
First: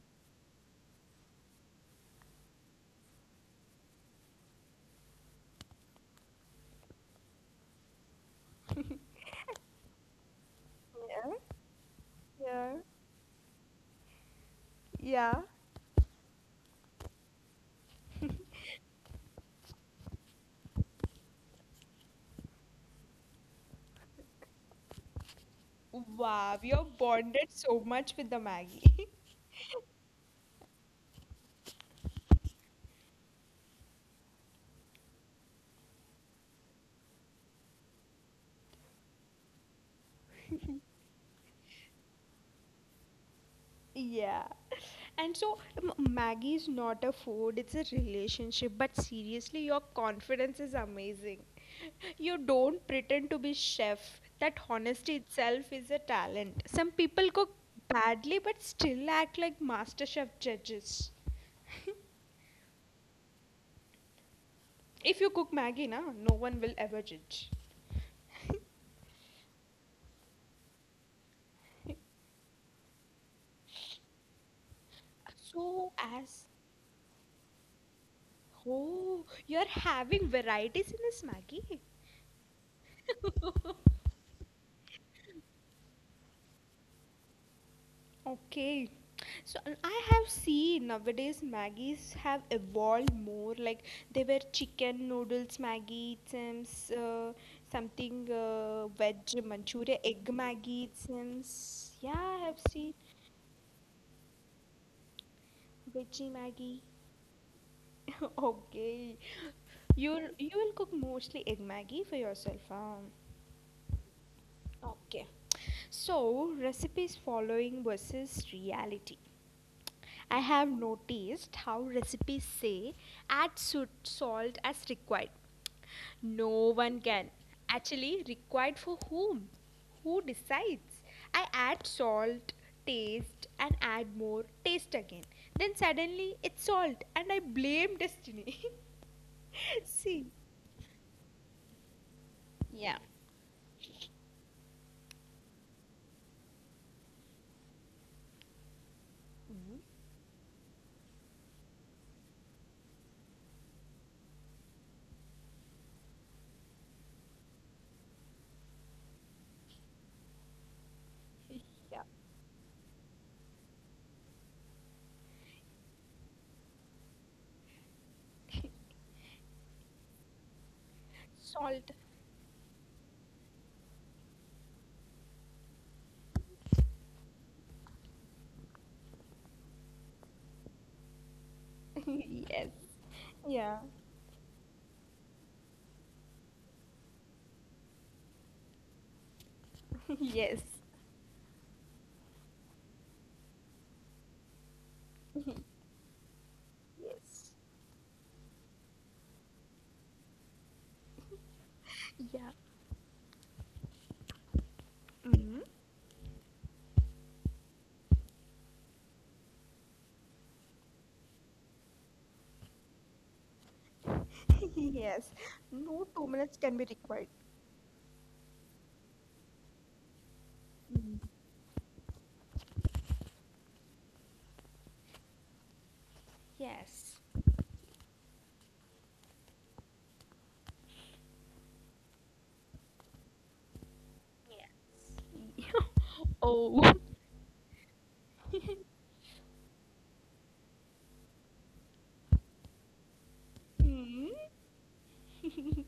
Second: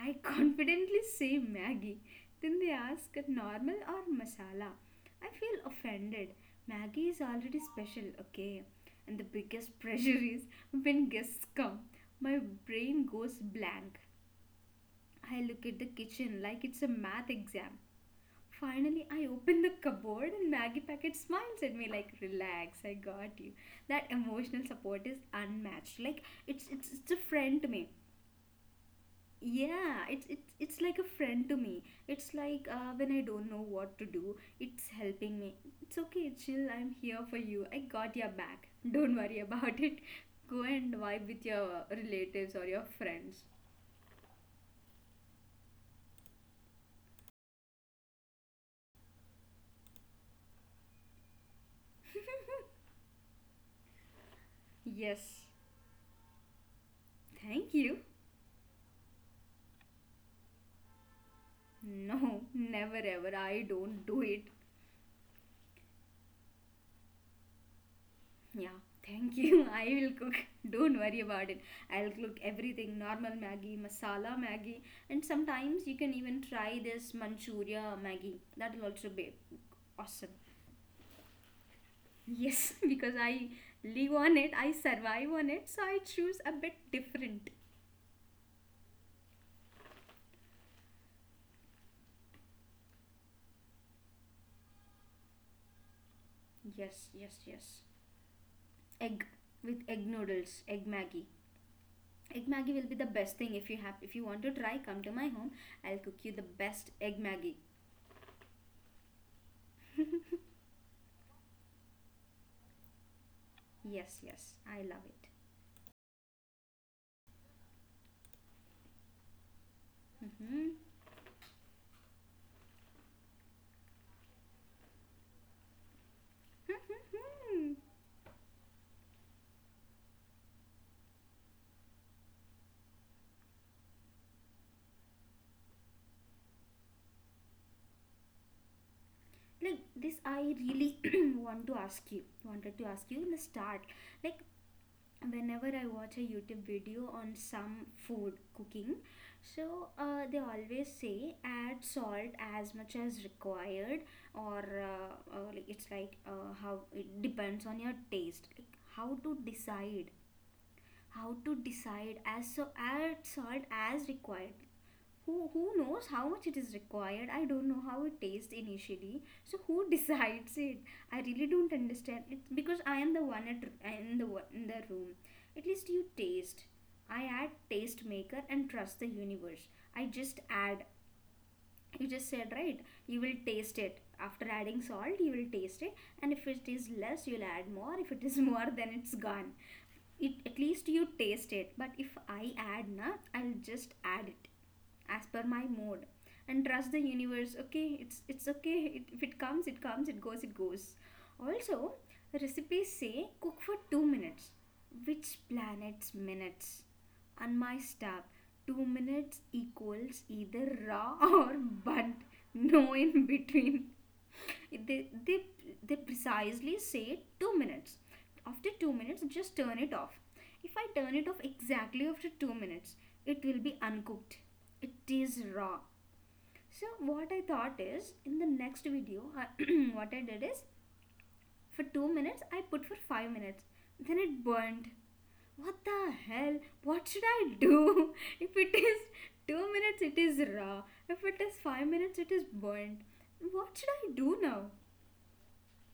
I (laughs) confidently say Maggie. Then they ask, normal or masala? I feel offended. Maggie is already special, okay? And the biggest (laughs) pressure is when Yeah. guests come, my Yeah. brain goes blank. Yeah. I look at the kitchen like it's a math exam. Finally, I opened the cupboard and Maggie Packet smiles at me like, "Relax, I got you." That emotional support is unmatched. Like Wow, you are it's a friend bonded to me. so much with the Maggie. (laughs) Yeah, it's it's like a friend to me. It's like when I don't know what to do, it's helping me. It's okay, chill. I'm here for you. I got your back. Don't worry (laughs) about it. Go and vibe with your relatives or your friends. Yeah. And so, m- Maggie is not a food, it's a relationship. But seriously, your confidence is amazing. You don't pretend to be chef. That honesty Yes, itself is a talent. Some people cook thank you. badly but still act like master chef judges. (laughs) No, (laughs) never ever. I don't do it. If you cook Maggie, na, no one will ever judge. Yeah, thank you. (laughs) I will cook. (laughs) Don't worry about it. I'll cook everything, normal Maggi, masala Maggi, and sometimes you So can even as, try this Manchuria Maggi. That will also be oh, you're awesome. having varieties in this Maggie. Yes, (laughs) because I (laughs) live on it, I survive on it, so I choose a bit different. Okay. So and I have seen nowadays Maggies have evolved more. Like, they were chicken noodles Maggie, some Yes, yes, uh, yes. something, Egg veg with egg Manchuria egg noodles, egg Maggie, Maggi. some, yeah, Egg I have Maggi will be seen the best thing. If you have, if you want to try, come to my home. I'll cook you veggie the best Maggie. egg Maggi. (laughs) Okay, you will cook mostly egg Maggie for yourself, huh? Yes, yes, I love it. Okay. So, recipes following versus reality. I Mm-hmm. have noticed how recipes say add su- salt as required. No one can. Hmm. Actually, required for whom? Who decides? I add salt, taste, and add more, taste again. Then suddenly it's salt, and I blame destiny. Like (laughs) this, See, I really (clears throat) want to ask you, wanted to ask yeah, you in the start, like whenever I watch a YouTube video on some food cooking, so they always say, add salt as much as required, or, like it's like, how it depends on your taste. Like how to decide, as so add salt as required. Who knows how much it is required? I don't know how it tastes yeah, initially, so who (laughs) decides it? I really (laughs) don't salt. understand it, because I am the one at in the room. At least you taste. I add taste maker and trust the universe. I just add, you just said, (laughs) right? Yes. You will taste Yeah, it. After adding salt, you will taste it, and if it is less, you'll add more. If it is (laughs) more, then it's gone. It (laughs) at yes, least you taste it. But if I add na, I'll just add it as per my mood and trust the universe. yes, Okay, it's okay, if it comes, it comes, it goes, it goes. Also, yeah. recipes say cook for 2 minutes. Which Hmm. planet's minutes? On my staff, 2 minutes equals either raw (laughs) or burnt. No in between. (laughs) they they Yes, they no 2 minutes precisely can be say required. 2 minutes. After 2 minutes, just turn it off. If I turn it off exactly after 2 minutes, it will be uncooked, it is raw. So Yes. what I thought is, in the next video, (clears throat) what I did is, for 2 minutes I put for 5 minutes, then it burned. What the (laughs) hell? Oh. What should I do? (laughs) If it is 2 minutes, it is raw. If it is 5 minutes, it is burnt. What should I Hmm. do now? (laughs)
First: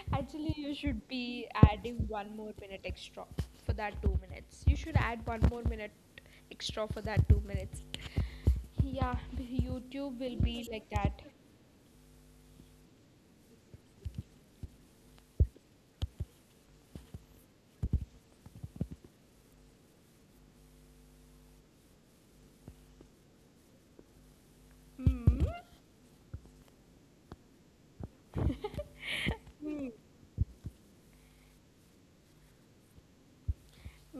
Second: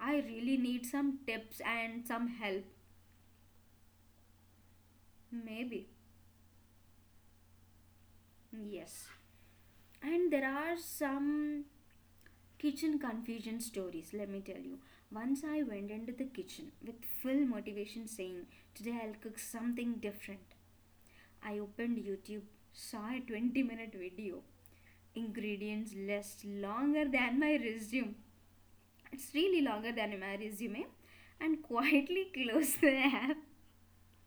I Actually, really you need should some be tips adding and some one more help. minute extra for that 2 minutes. You should add one more Maybe. minute extra for that 2 minutes. Yes. Yeah, b- YouTube And will there be are like that. some kitchen confusion stories, let me tell you. Once I went into the kitchen with full motivation, saying, today I'll cook something different. I opened YouTube, saw a 20-minute video, Hmm. ingredients list longer than my resume. (laughs) It's really longer Hmm. than my resume, and quietly (laughs) closed the app.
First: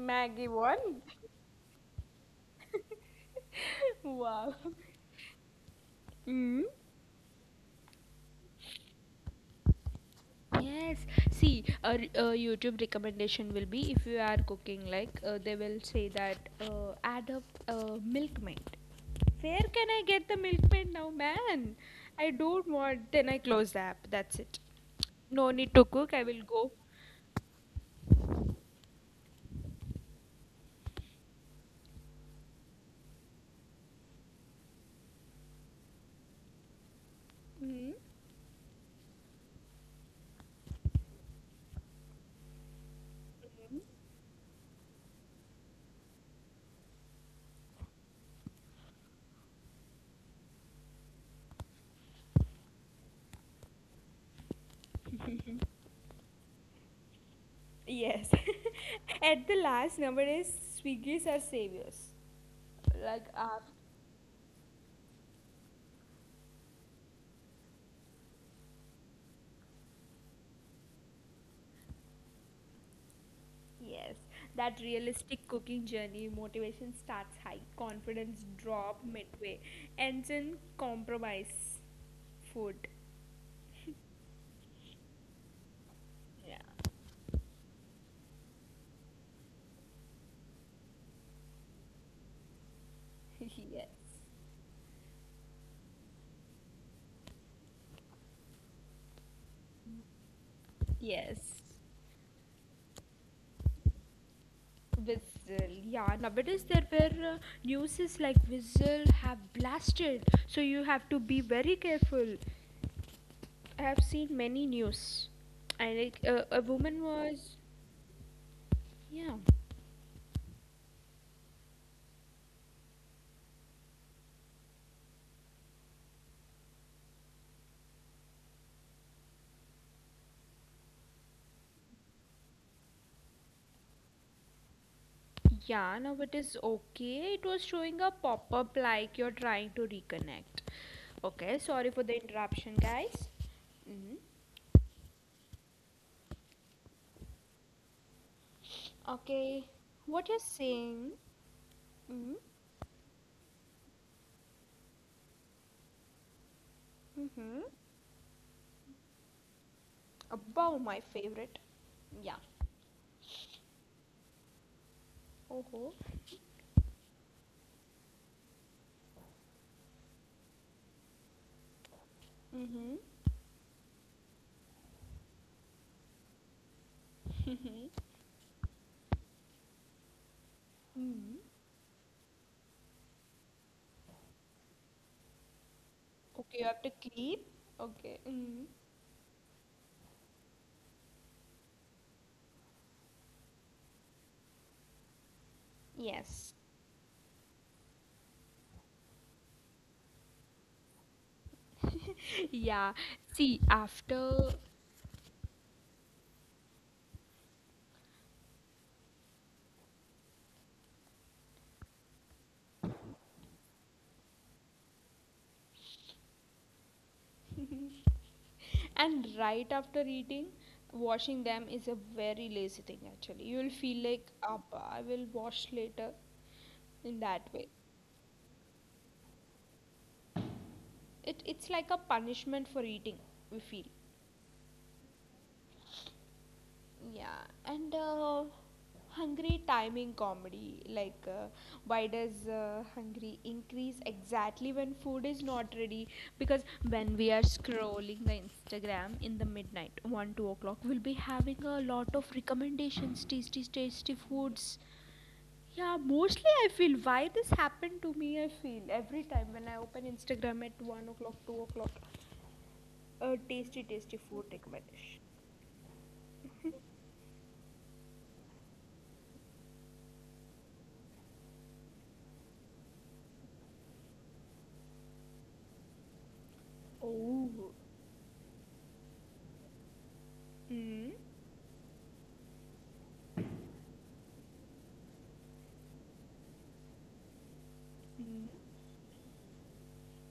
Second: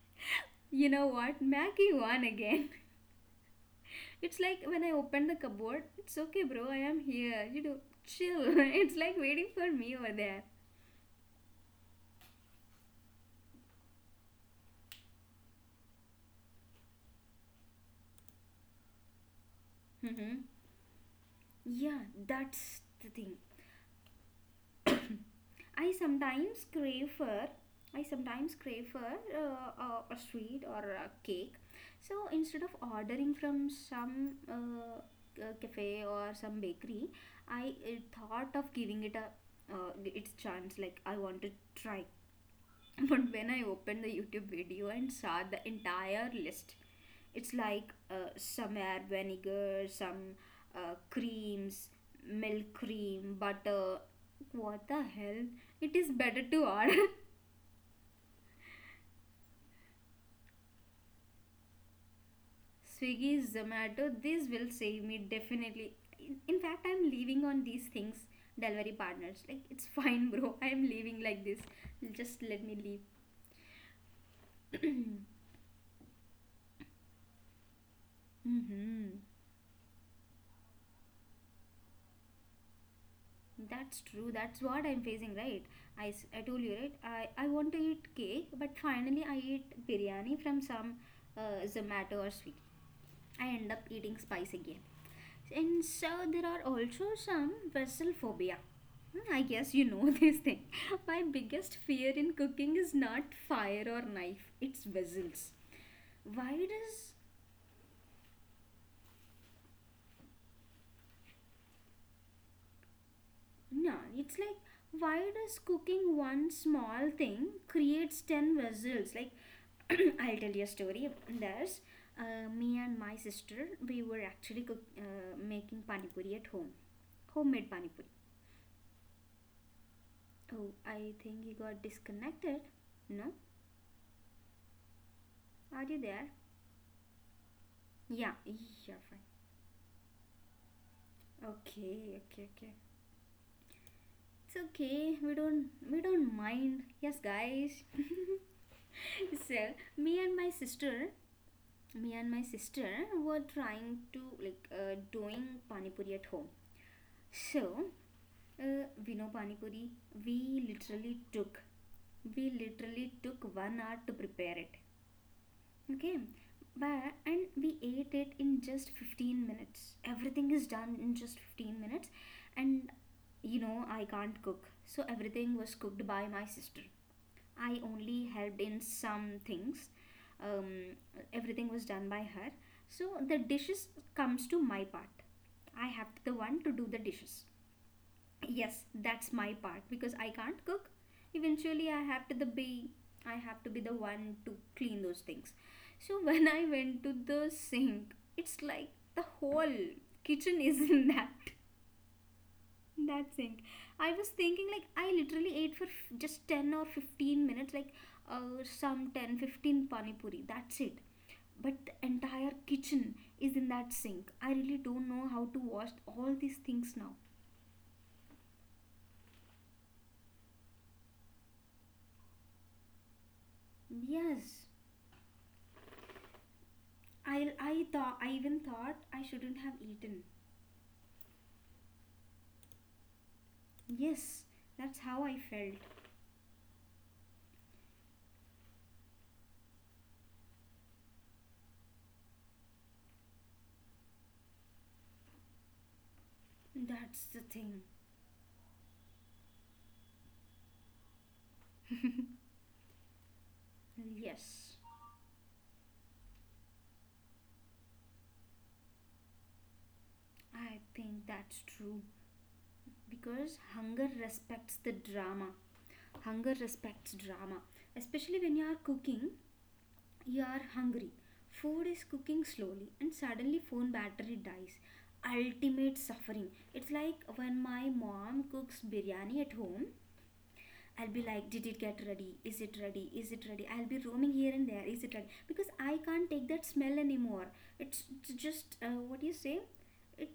Maggie You one. know what? Maggie won again. (laughs) It's Wow. like when I open the cupboard, it's okay, bro, Hmm. I am here. You do chill. (laughs) It's like waiting for me over there. Yes, see, a, r- a YouTube recommendation will be if you are cooking, like, they will say that, add up, milk maid. Where can I get Mm-hmm. the milk maid now, man? Yeah, I don't that's the want. Then thing. I close the app. That's it. No need to I cook. I will sometimes go. crave for. I sometimes crave for a sweet or a cake. So instead of ordering from some, cafe or some bakery, I Hmm. Thought of giving it a its chance. Like I want to try. (laughs) But when I opened the YouTube video and saw the entire list, it's like some add vinegar, some, creams, milk cream, butter. What the hell? It is better to order. (laughs) Yes. (laughs) At the last, nowadays, Swiggies are saviors. Like, Swiggy, Zomato, this will save me definitely. In fact, I'm leaving on these things, delivery partners. Like, it's (laughs) fine, bro. I'm leaving like this. Just let me yes, that leave. realistic (clears throat) cooking journey, motivation starts high, confidence drop hmm. midway, ends in compromise food. That's true. That's what I'm facing, right? I told you, Yeah. right? I want to eat cake, but finally I eat biryani from some uh, Zomato or Swiggy. I end (laughs) up Yes, eating spice again. And so there are also some vessel phobia. Hmm, I guess you know (laughs) this thing. My yes. biggest fear in cooking is not fire or knife, it's vessels. Whistle, yeah. Why Nowadays there does. were, newses like whistle have blasted, so you have to be very careful. I No, have it's seen like many why news, does and cooking like, one a small woman thing was, creates 10 vessels like yeah. (coughs) (clears throat) I'll tell you a story. There's me and my sister. We were actually making pani puri at home, homemade pani puri. Oh, I think he got disconnected. No, are you Yeah, now there? it is okay. It was showing a Yeah, pop up yeah, fine. like you're trying to reconnect. Okay, sorry for Okay, the okay, okay. interruption, guys. Mm. It's okay. We don't mind. Yes, guys. (laughs) so Okay, me what and you're my sister, saying, me and mm, my sister were trying to like doing pani puri at home. So mm-hmm, we know pani puri. We about my literally took favorite. Yeah. we literally took 1 hour to prepare it. Oh. Okay, but and we ate it in just 15 minutes. Everything is done in just 15 minutes, and Mm-hmm. you know I can't cook, so everything was cooked by my sister. I only helped in some things. Um, Mm-hmm. everything was done by her, so the dishes comes to my part. I have the Okay, you one to have to do the clean. dishes. Okay. Mm. Yes, that's my part because I can't cook. Eventually I have to the be I have to be the one to clean those things. So (laughs) when Yes. I went to the sink, it's like the whole kitchen is in that (laughs) Yeah. (laughs) that sink. See, I was after thinking like I literally ate for just 10 or 15 minutes, like some 10, 15 pani puri, that's it. But the entire kitchen is in that sink. I really don't know how to wash all these things now. and right after eating, washing them is a very lazy thing actually. You will feel like, Yes, up, I will wash later, in that I, way. I thought, I even thought I shouldn't have eaten. It, it's like a punishment for eating, we feel. Yes, that's how I felt. Yeah, and hungry timing comedy. Like, why does, hungry increase exactly when food is not ready? Because when That's we the are thing. scrolling the Instagram in the midnight, 1 2 o'clock, we'll be having a lot of recommendations, tasty, tasty Yes, foods. Yeah, mostly I feel why this happened to me. I feel every time when I open Instagram at I one think o'clock, two that's o'clock, true a because tasty, hunger tasty food respects the recommendation. drama. Hunger respects drama, especially when you are cooking. You are hungry. Food is cooking slowly, and suddenly phone battery dies. Ultimate suffering. It's like when Oh. my mom cooks biryani at home, I'll Hmm. be like, did it get ready? Is it ready? Is it ready? I'll be roaming here and there. Is it ready? Because I can't take that smell anymore. It's Mm, just what do you say? It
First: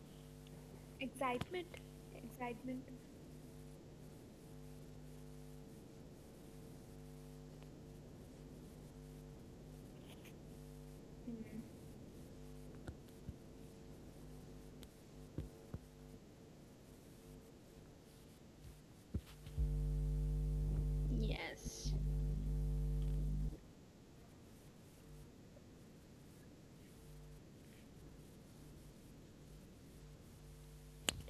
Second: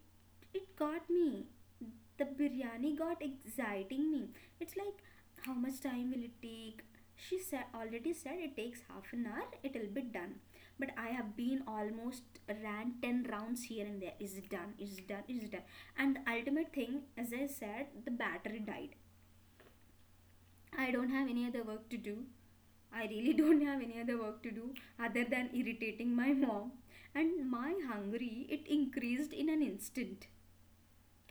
it got me. excitement, The excitement. biryani got exciting me. It's like how much time will it take? She said already said it takes half an hour. It'll be done. But I have been almost ran ten rounds here and there. Is it done? Is it done? Is it done? And the ultimate thing, as I said, the battery died. I don't have any other work Yes. to do. I really (laughs) don't have any other work to do other than irritating my mom. And my hungry, it increased in an instant.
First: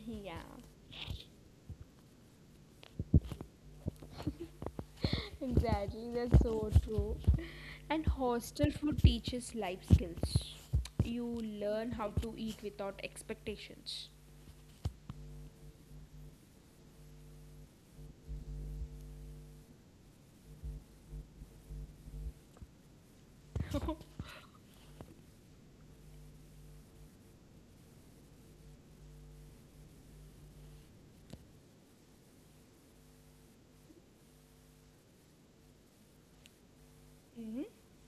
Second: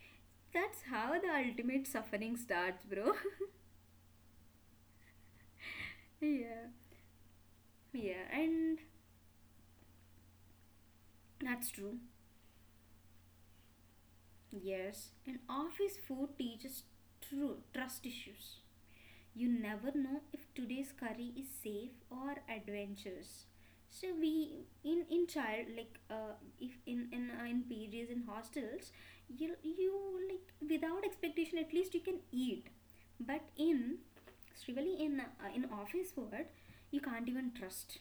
Yeah. That's how the ultimate suffering starts, bro. Exactly. (laughs) That's Yeah. so true. And Yeah, hostel and food teaches life skills. You that's learn true. how to eat without expectations. Yes. And office food teaches true trust issues. You never know if today's curry is safe or adventurous. So (laughs) we in child like if in PGs in hostels you like without expectation at least you can eat, but in strictly in office world you can't even Hmm. trust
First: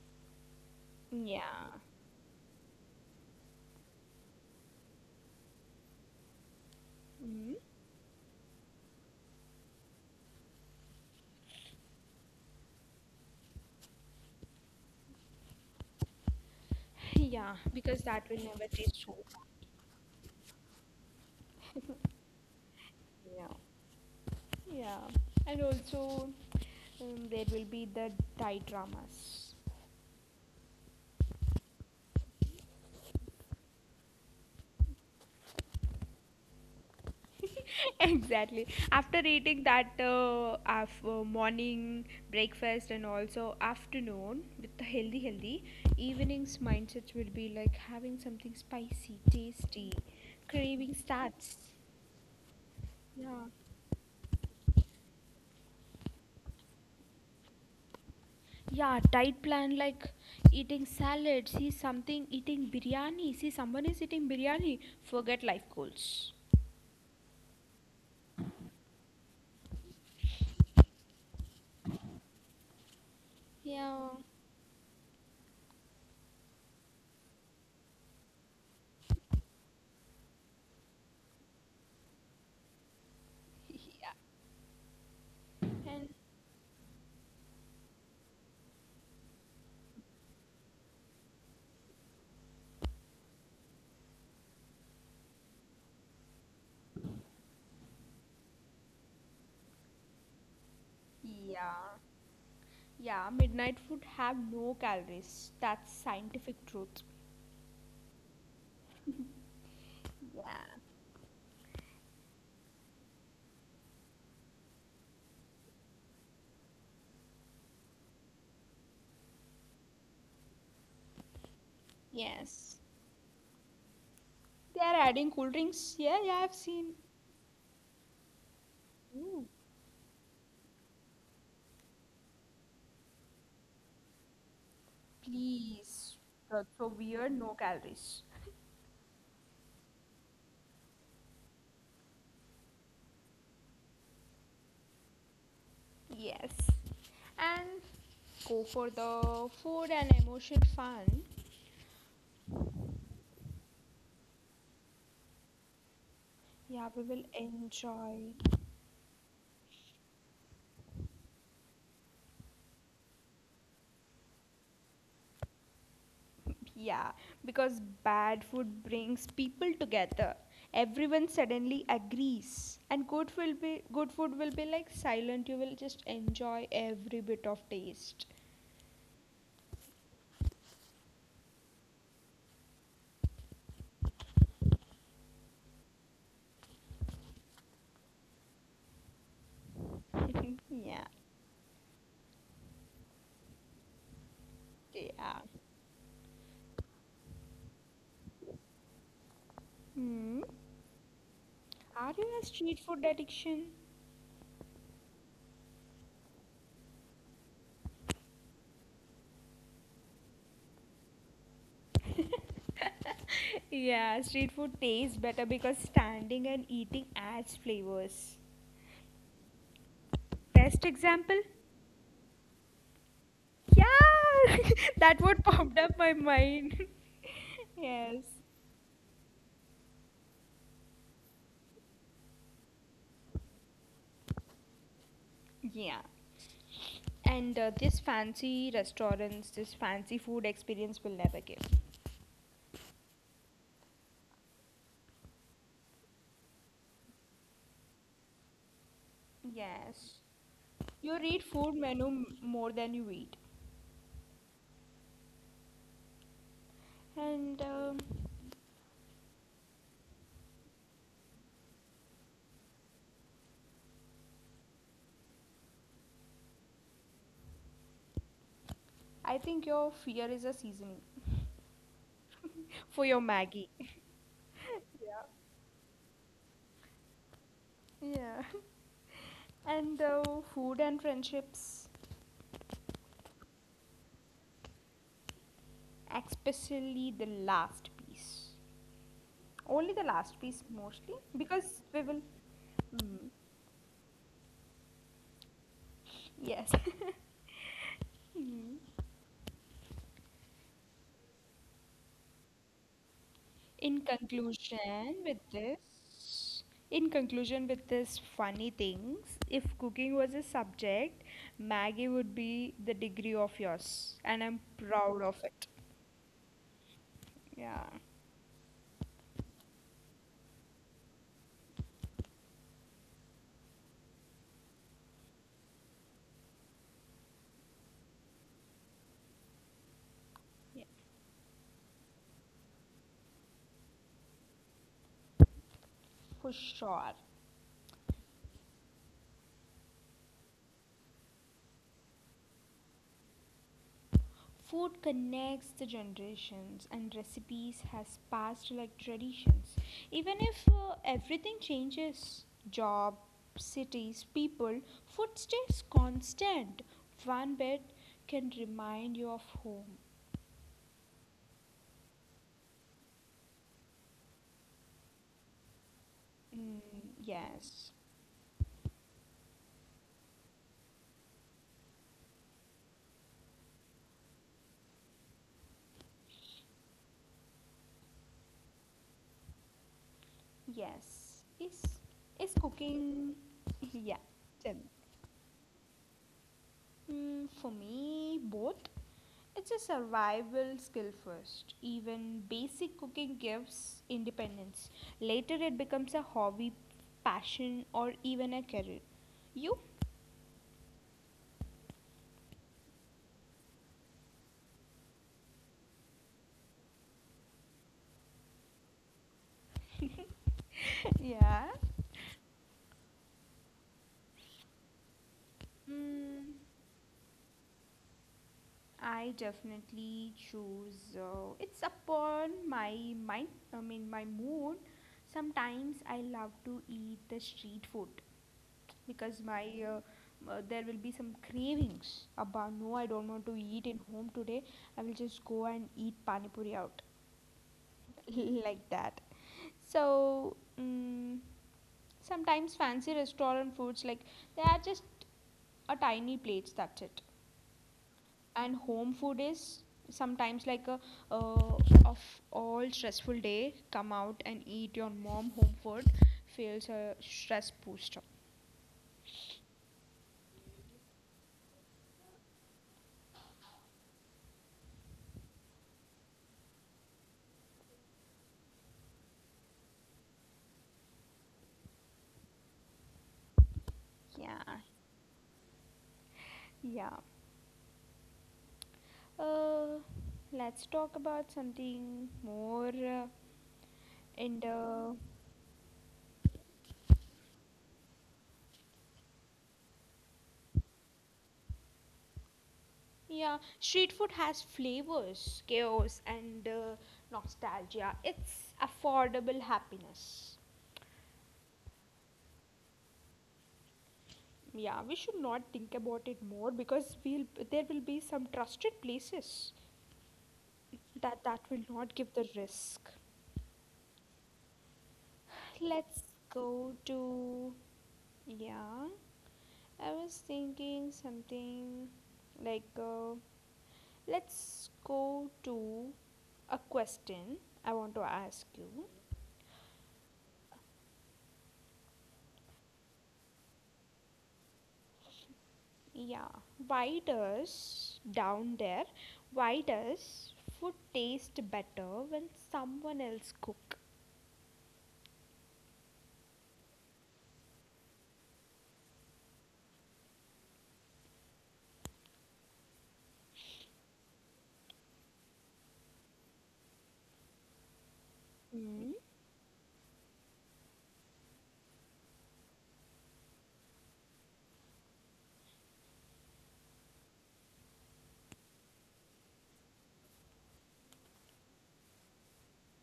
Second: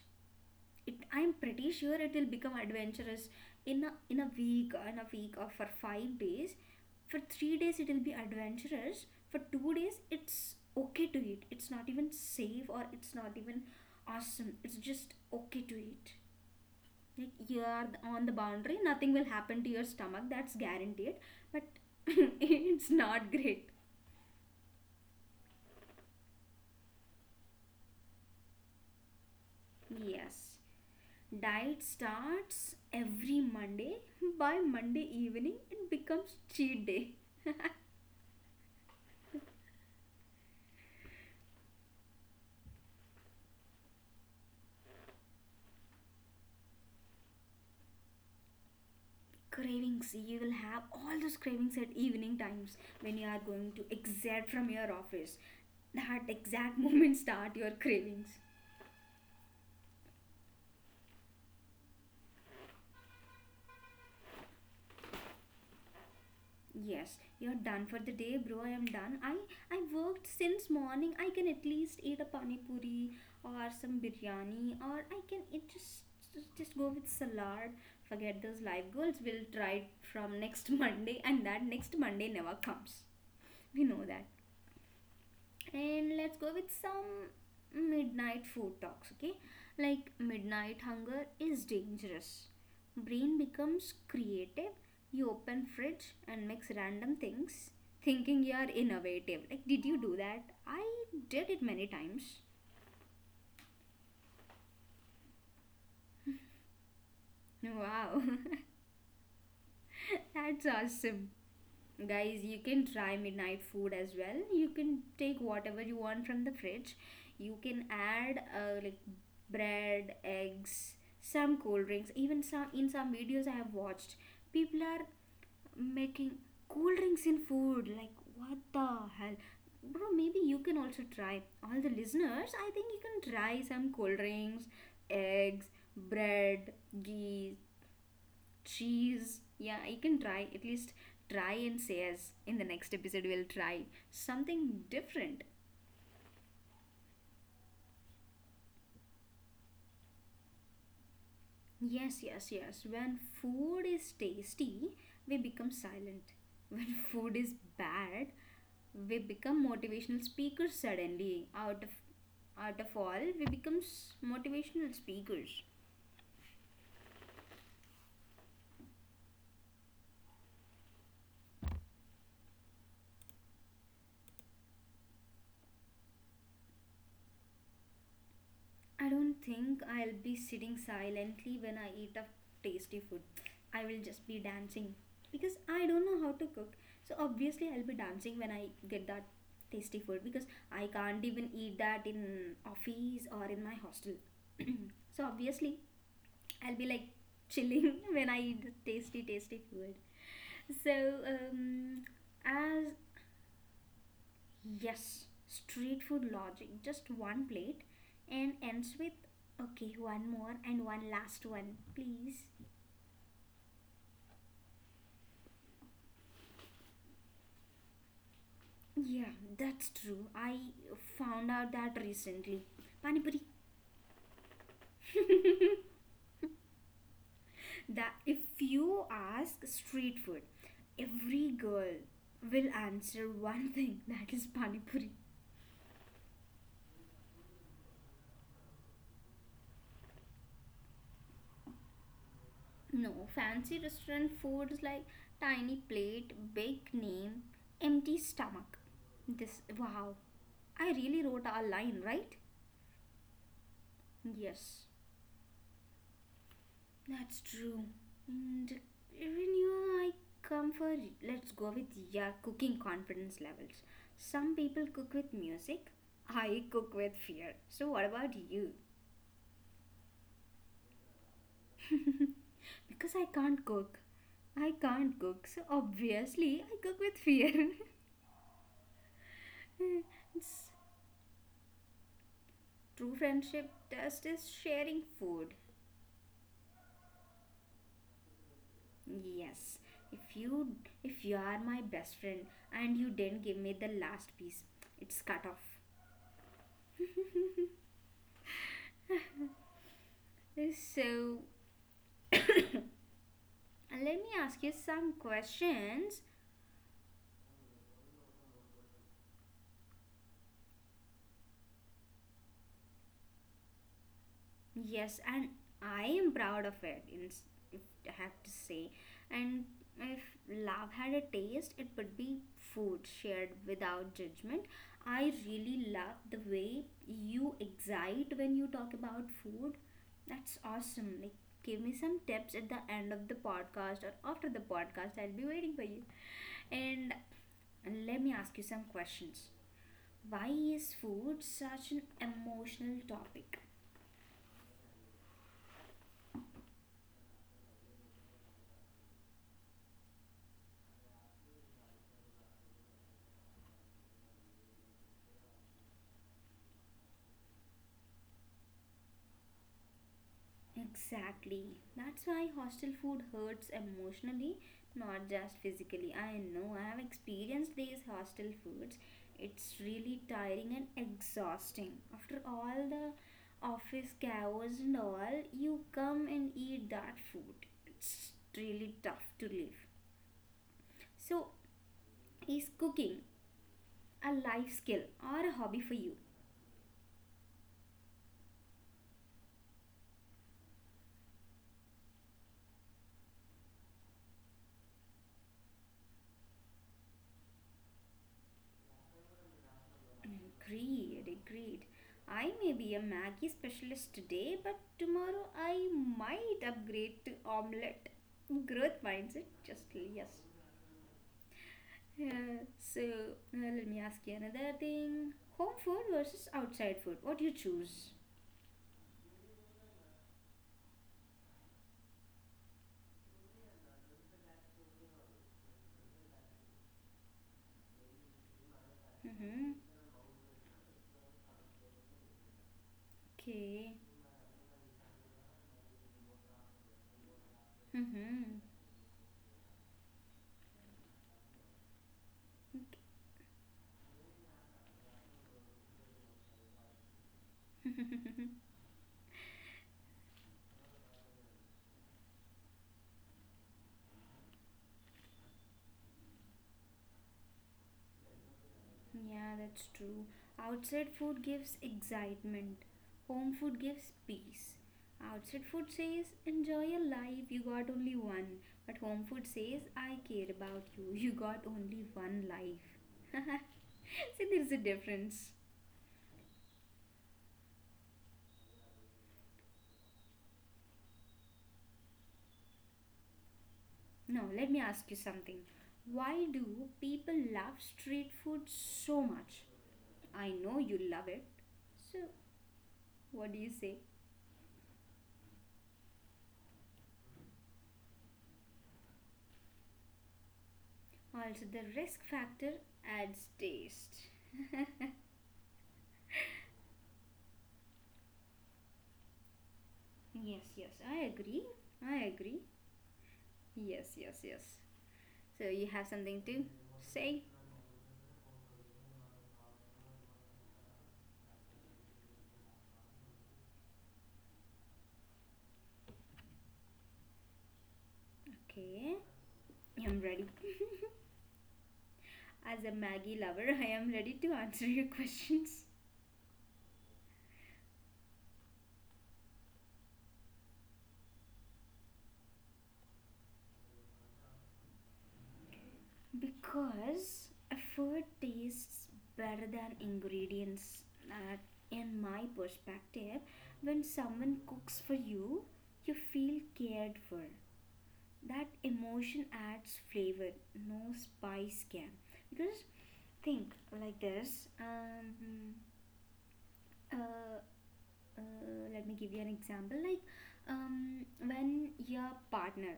it, I'm pretty Yeah. sure it will become adventurous in a week, or for 5 days. For three Hmm. days, it will be adventurous. For 2 days, it's okay to eat. It's not even safe or it's not even awesome. It's just okay to eat. Like Yeah, you are because on that the will never boundary, taste nothing so will bad. happen to your stomach. That's guaranteed. But (laughs) (laughs) it's not Yeah. great. Yeah. And also, there will be the Thai dramas. Yes. Diet starts every Monday. By Monday evening, it becomes cheat day. (laughs) Exactly. After eating that, af- morning breakfast and also afternoon with the healthy evenings, mindsets will be like having something spicy tasty. Cravings, you will have Craving all those starts. cravings at evening times when you are Yeah, going to exit from your office. That exact (laughs) moment start your cravings. yeah, diet plan like eating salad, see something, eating biryani, see someone is eating biryani, forget life goals. Yes, you're done for the day, bro. I am done. I worked since morning. I can at least eat a pani puri or some Yeah. biryani, or I can eat just go with salad. Forget those life goals, we'll try it from next (laughs) Monday, and that next Monday never comes. We know that. And let's go with some midnight food talks, okay? Like midnight hunger is dangerous. Brain becomes creative. You open fridge and mix random things, thinking you are innovative. Like, did you do that? I did it many Yeah, times. yeah, midnight food have no calories. That's scientific truth. Wow, (laughs) that's awesome. Guys, you can try midnight food as well. You can take whatever you want from the fridge. You can add like bread, eggs, some cold drinks. Even some Yes. in some videos I have watched, They people are are adding cool drinks. Yeah, making yeah, I've seen. cold drinks in food. Like what the hell? Ooh, Bro, maybe you can also try. All the listeners, I think you can try some cold drinks, eggs, please. That's bread, so weird, no ghee, calories. cheese. Yeah, you can try. At least try and say as in the next episode we'll try something different. Yes. And go for the food and emotion fun. Yes, yes, yes. When food is tasty, we become silent. (laughs) Yeah, When we will food is bad, enjoy. we become motivational speakers suddenly. Out of all, we become motivational speakers. Yeah, because bad food brings people together. Everyone suddenly agrees, and good will be good food will be like silent. You will just enjoy every bit of taste. I don't think I'll be sitting silently when I eat a tasty food. I will just be dancing because I don't know how to cook. So obviously I'll be dancing when I get that tasty food because (laughs) I Yeah, can't even eat that in office or in my hostel. (clears throat) So yeah. obviously I'll be like chilling (laughs) when I eat the tasty tasty food. Hmm. So um, Are you a street as food addiction? yes, street food logic. Just one plate and ends with, okay, one more and one last one, please. (laughs) Yeah, street food tastes better because standing and eating adds flavors. Yeah, that's true. I Best example? found out that recently. Pani puri. Yeah, (laughs) that (laughs) what popped up my mind. (laughs) That Yes. if you ask street food, every girl will answer one thing, (laughs) that is pani puri. Yeah. And this fancy restaurants, this fancy food experience will never give. No, fancy restaurant food is like tiny plate, big name, empty stomach. This Yes. wow, I You really read wrote our food line, menu right? m- more than you eat. Yes. That's And true. And even you, I come for let's go with your cooking confidence levels. Some people cook with music, I cook with fear. So, what about you? I think your fear is a seasoning for Because I your can't Maggie. (laughs) cook. I can't Yeah. cook, so obviously I cook with fear. Yeah. And (laughs) though It's- food and friendships, True friendship test is sharing food. especially the last piece, Yes, only the if last piece you mostly, if you are my because we best will. friend and you Mm, didn't give me the last piece, it's cut off. yes. So (laughs) let in me ask you some conclusion, with questions. this, in conclusion, with this funny things, if cooking was a subject, Maggie would be the degree of yours, and I'm Yes, proud of and it. I am proud of it, in, if Yeah, I have to say. And if love had a taste, it would be food shared without judgment. I really love the way you excite when you talk about food. That's yeah, awesome. Like, give me some tips at the end of the podcast or after the podcast. I'll be waiting for you. for And sure. let me ask you some questions. Why is food such an emotional topic? Food connects the generations, and recipes has passed like traditions. Even if everything changes, job, cities, people, food stays constant. One bit can remind you of home. Exactly. That's why hostel food hurts emotionally, not just physically. I know, I Mm, have experienced yes, these hostel foods. It's really tiring and exhausting. After all the office chaos and all, you come and eat that food. It's really tough to live. So, yes. Is is cooking cooking? (laughs) Yeah. a life Tell me. skill or a hobby for you? Mm, for me, both. It's a survival skill first. Even basic cooking gives independence. Later, it becomes a hobby, passion, or even a career. You? Agreed, agreed. I may be a Maggie specialist today, but tomorrow I might upgrade to omelette. Growth mindset, just yes. Yeah. Yeah, so let me ask you another thing. Home food versus Mm, outside food. What do you choose? I definitely choose. It's upon my mind. I mean, my mood. Sometimes I love to eat the street food, because my Mm-hmm. There will be some cravings about, no, I don't want to eat Okay. in home today. I will just go and eat pani puri out. Mm-hmm. (laughs) Like that. So mm sometimes fancy restaurant foods, like, they are just a tiny plates, that's it. And home food is sometimes like a, of all stressful day, come out and eat your mom home food, feels a stress booster. Yeah, that's true. Outside food gives excitement, home food gives peace. Outside food says, enjoy your life, you got only one. But home food says, I care about you, (laughs) you got only one life. (laughs) See, Yeah, there's a difference. yeah. Uh, let's talk about something more Now, and let me ask you something. Why do people love street food so much? I know you love it. So, yeah, what do you say? street food has flavors, chaos, and nostalgia. It's affordable happiness. Also, the risk factor adds taste. Yeah, we should not think about it more because we'll, there will be some trusted places Yes, yes, I that agree. will not give I the agree. risk. Yes, yes, yes. So you have Let's something to go say? to, yeah. I was thinking something like let's go to a question I want to ask you. Okay, I'm ready. As a Maggie lover, (laughs) I am ready to answer your questions. Yeah, why does down there, why does food taste better when someone else cook? Because effort tastes better than ingredients. That, in my perspective, when someone cooks for you, you feel cared for. That Hmm? emotion adds flavor, no spice can. Because think like this uh, let me give you an example like when your partner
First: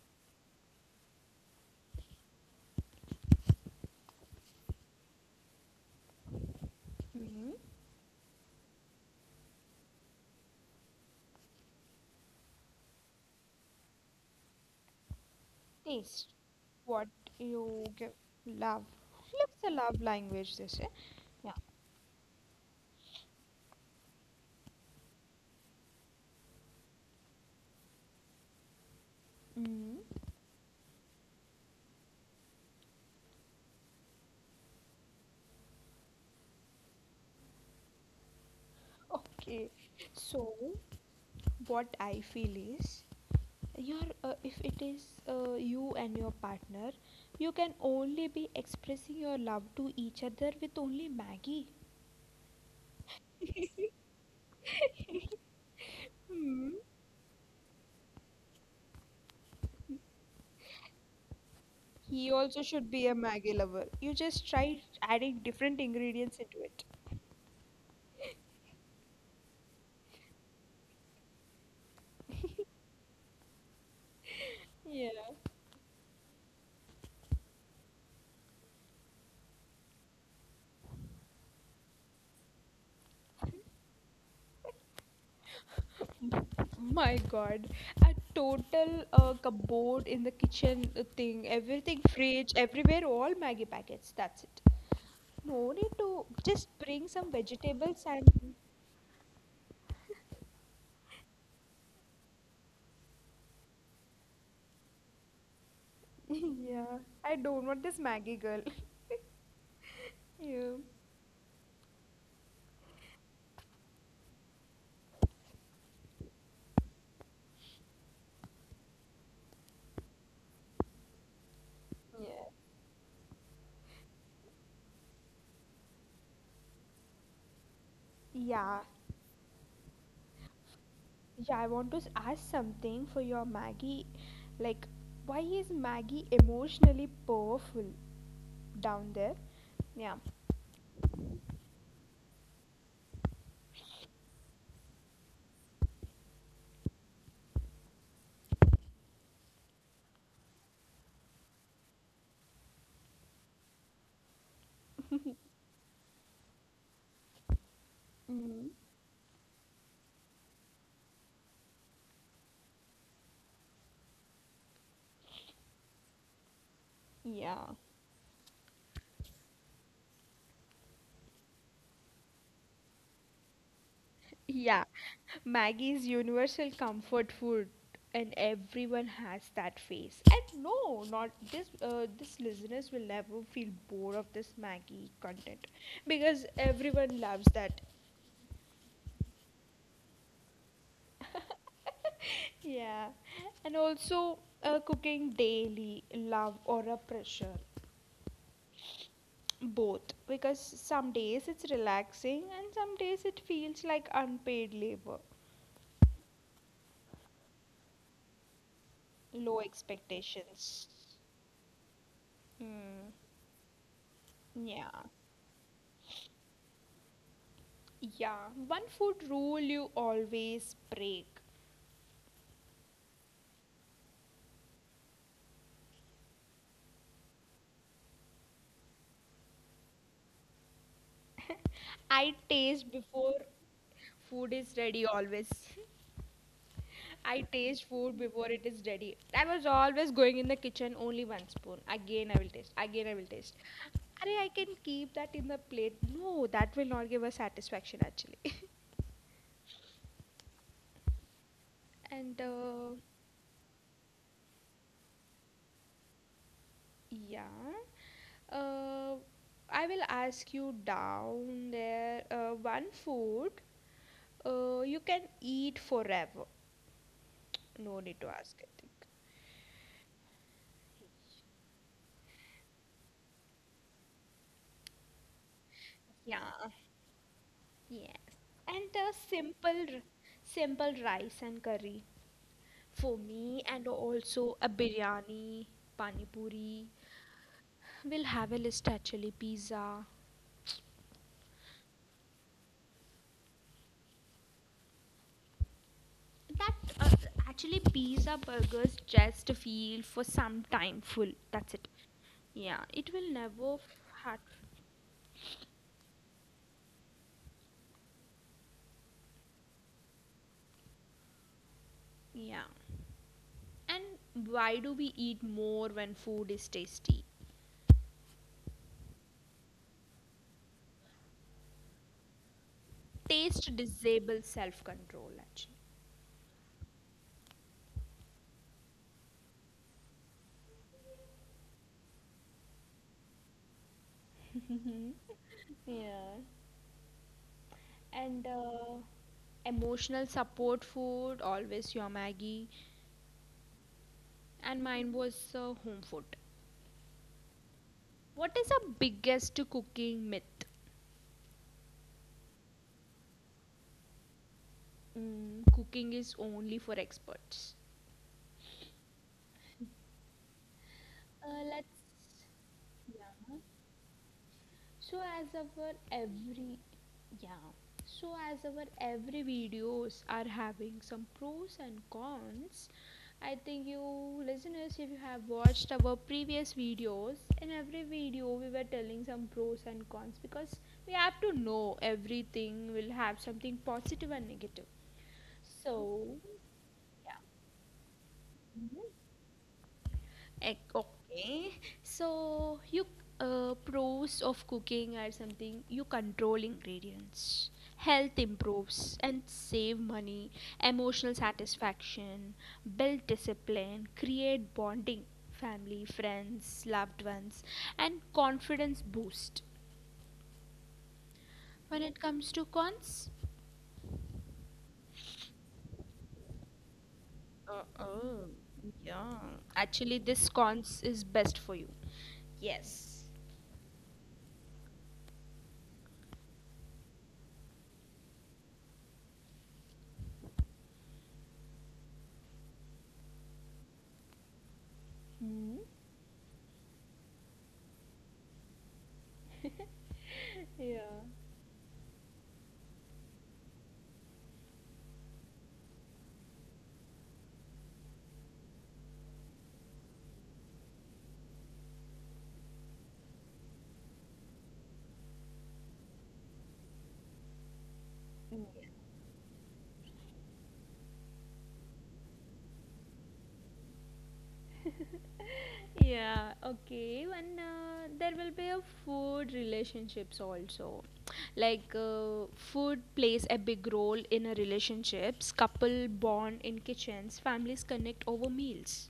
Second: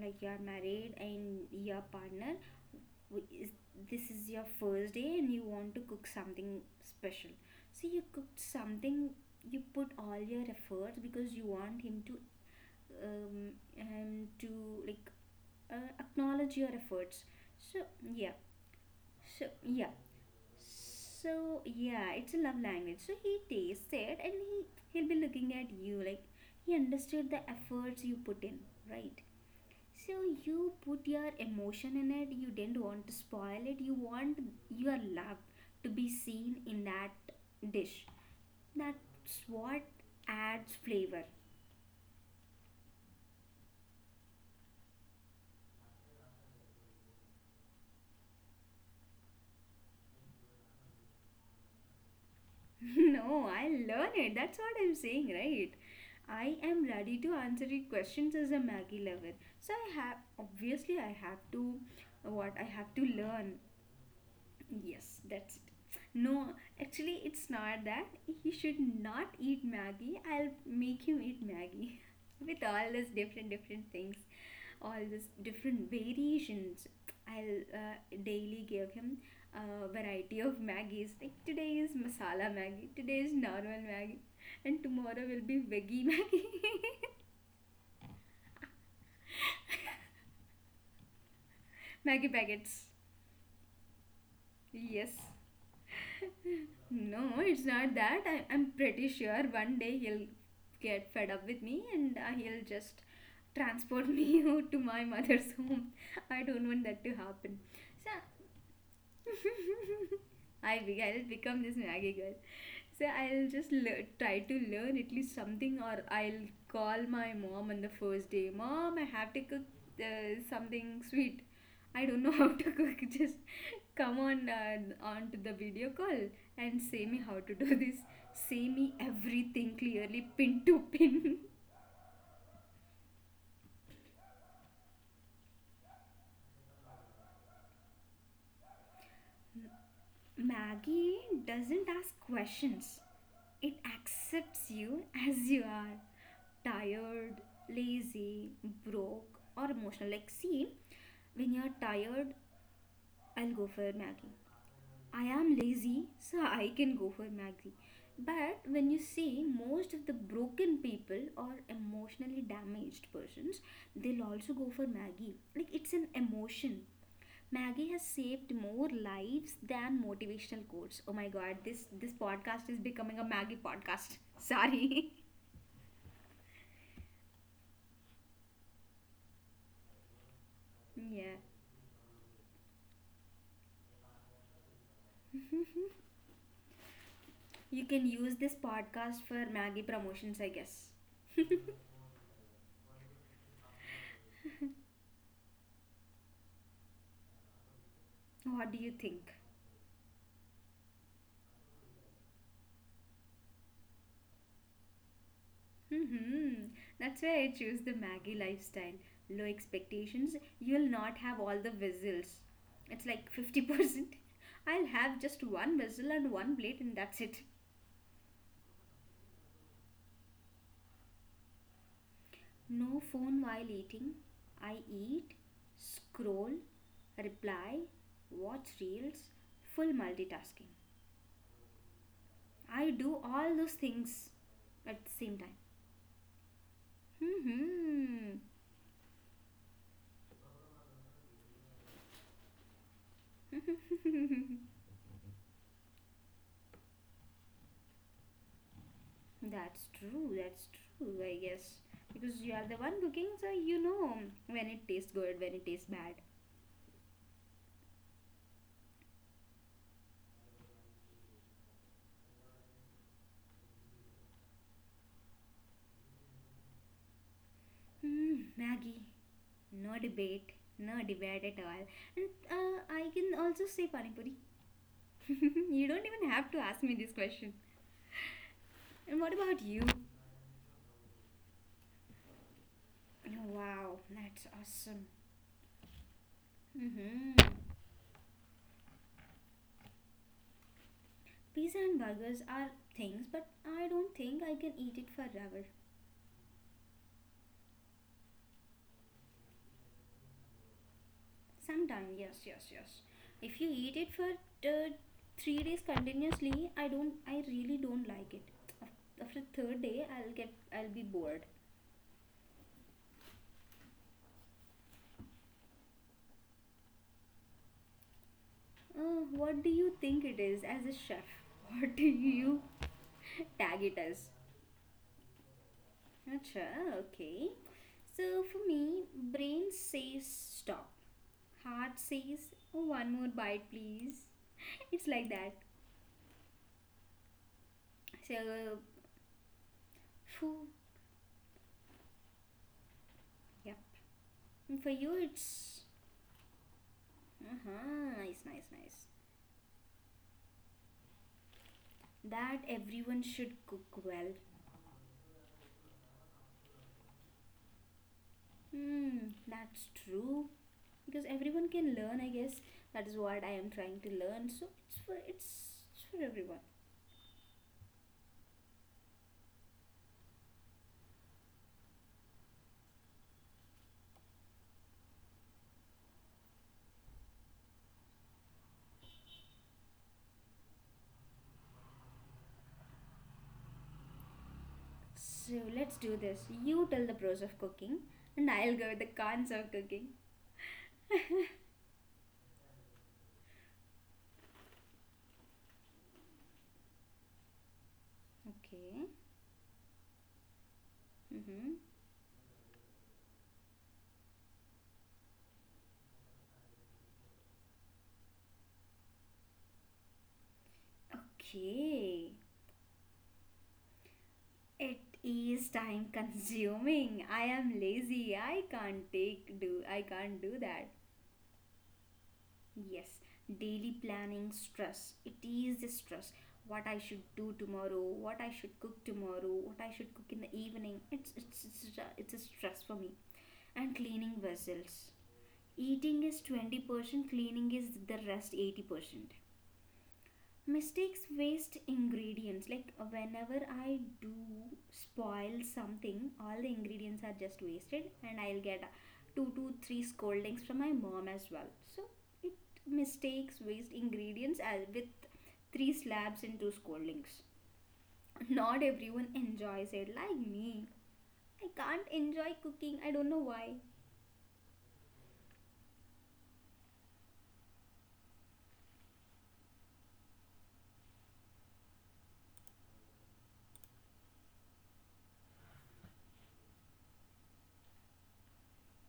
like you are married and your partner is this is your first day and you want to cook something special Hmm. so you cooked something you put all your efforts because you want him to him to like Taste acknowledge your what efforts so you give. yeah Love. so It's a yeah love language, they say. Yeah. So yeah, it's a love language. So he tastes it and he'll be looking at you like he understood the efforts you put in, right? Mm, So you put your emotion in it. You didn't want to spoil it. You want your love to be seen in that dish. That's okay. what So, adds flavor. what I feel is your if it is you and your partner, you can only be expressing your love to each other with only maggie. (laughs) No, I learn it. That's what I'm saying, right? I Hmm. am ready to answer your questions as a Maggie lover. So I have, obviously I have to, He what also I should have to be a maggie learn. lover. You just try Yes, adding that's it. different ingredients No, into it. actually it's not that he should not eat Maggie. I'll make him eat Maggie (laughs) with all these different different things, all Yeah. these different variations. I'll daily give him a variety of Maggies. Like today is masala Maggie, today is normal Maggie, and tomorrow will be veggie Maggie. My god, a total cupboard in the kitchen, thing, (laughs) everything, Maggie fridge, packets. everywhere, all maggie packets, that's it. Yes. No need to just bring No, some it's not vegetables that. and I'm pretty sure one day he'll get fed up with me and he'll just transport me (laughs) to my mother's home. I don't (laughs) want that yeah, to I happen. don't want this So, Maggie girl. (laughs) (laughs) Yeah. I'll become this Maggie girl. So I'll just lear try to learn at least something, or I'll call my mom on the first day. Mom, I have to cook something sweet. I don't know Yeah. (laughs) how to cook. Just come on onto the video call and say me how to do this. Say Yeah, me everything clearly, pin to pin. yeah I want to ask something for your Maggie. Like, why is Maggie emotionally powerful down there? Yeah. (laughs) Maggie doesn't ask questions. It accepts you as you are. Tired, lazy, broke, or emotional. Like, see, when you're tired, I'll go for Maggie. I am lazy, so I can go for Maggie. But Mm. when you see most of the broken people or emotionally damaged persons, they'll also go for Maggie. Like, it's an emotion. Yeah. Maggie has saved more lives than motivational quotes. Oh my god, this podcast is becoming a Maggie podcast. (laughs) Yeah. Sorry. (laughs) Maggie is universal comfort food, and everyone has that face. And no, Yeah. not this. This listeners will never feel bored of this Maggie content because everyone loves You that. can use this podcast for Maggie promotions, I guess. (laughs) Yeah. And also cooking daily, love or a pressure, What do you think? both. Because some days it's relaxing, and some days it feels like unpaid labor, Hmm. That's why I choose the Maggie lifestyle. Low low expectations, you'll expectations. not have all the whistles. It's Mm, like 50%. (laughs) I'll yeah. have just one whistle and one plate, and that's it. Yeah, one food rule you always break. No phone while eating. I eat, scroll, reply, watch reels, full multitasking. I I taste do before all those things food is at the ready same always. time. (laughs) I taste food Hmm. before it is ready. I was always going in the kitchen only one spoon. Again I will taste. Again I will taste. Arey, I can keep that in the plate. No, that will not give us satisfaction actually. (laughs) That's true, I guess. and Because you are the one cooking, so you know when it tastes good, when it tastes bad. yeah. Uh, I will ask you down there one food you can eat forever. No need to Hmm, ask, I Maggie, think. no debate, no debate at all. And I can also say Panipuri. (laughs) You don't even have to Yeah. ask me this question. Yes. And And what about you? Simple rice and curry for me, Wow, and that's also a awesome. biryani, pani puri. Hmm. We'll have a list actually, pizza. Pizza and burgers are things, but I don't think I can eat it forever. That, uh, actually pizza burgers just feel for some time full. That's it. Sometimes yes, yes, Yeah, yes. it will If you never eat it for hurt. uh, 3 days continuously, I really don't like it. After third day, I'll be bored. Yeah. And why do we eat more when food is tasty? What do you think it is as a chef? (laughs) What do you Taste tag it as? disables self control, actually. Acha, okay. So for me, brain says stop. Heart says, "Oh, one more bite, please." (laughs) It's Mhm. like that. Yeah. And So, emotional phew, support food, always your Maggie. yeah. And And for mine you, was it's home food. uh-huh, nice, What is nice, the nice. biggest cooking myth? That everyone should cook well. Mm. Cooking is only for experts. Hmm, that's true, because everyone can Let's. learn. I guess that is what I Yeah. am trying to learn. So it's for So as it's our for everyone. every yeah, so as our every videos are having some pros and cons, I think you listeners, if you have watched our previous videos, in every video we were telling some pros and cons because we have to know everything will have something positive and negative. So let's do So this. You tell the yeah. pros of cooking, and I'll go with the cons of cooking. Egg, okay. So you, pros of cooking or something, you control ingredients, health Okay. improves and save money, emotional Mm-hmm. satisfaction, build discipline, create bonding, family, friends, loved ones, and confidence boost. When it Okay. comes to cons, It is time consuming. I am Uh, oh, lazy. I can't yeah, take do. I actually can't this do that. cons is best for you. Yes, Yes. daily planning stress. It is a stress. What I should do tomorrow, what I should cook tomorrow, what I should cook in the evening. It's a stress for me. And cleaning vessels. Hmm. Eating is 20%, cleaning is the rest 80%. Yeah. Mistakes waste ingredients like Whenever I do spoil something, all the ingredients are just wasted, and I'll get 2 to 3 scoldings from my mom as well. So it, mistakes waste ingredients, as with 3 slabs and 2 scoldings. Not everyone enjoys it like me. I can't enjoy cooking, I don't know why. Yeah, okay. And there will be a food relationships also. Like, food plays a big role in a relationships. Couple bond in kitchens. Families connect over meals.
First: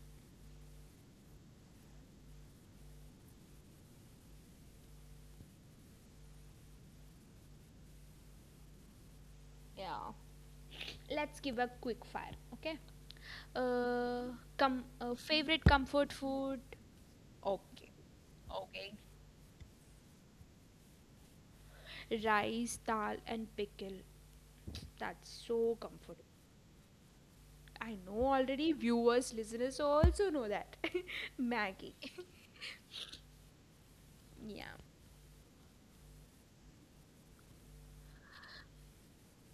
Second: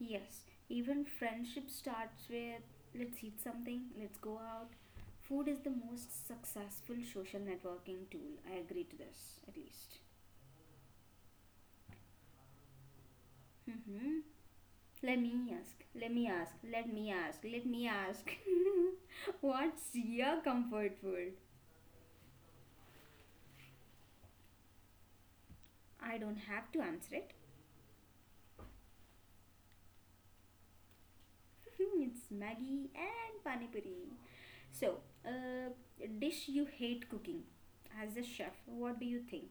Yes, even friendship starts with let's eat something, let's go out. Food is the most successful social networking tool. I agree to this, at least. Yeah. Let's give a quick fire. Okay. Mm-hmm. Uh, com Let me favorite ask, comfort let me ask, food. let me ask, let Okay. me ask. Okay. (laughs) What's your comfort food? Rice, dal, and pickle. That's so I comfortable. don't have to answer it. I know already, viewers, listeners also know that. (laughs) (laughs) Maggie. It's Maggie and Pani Puri. (laughs) Yeah. So, uh, dish you hate cooking. As a chef, what do you think?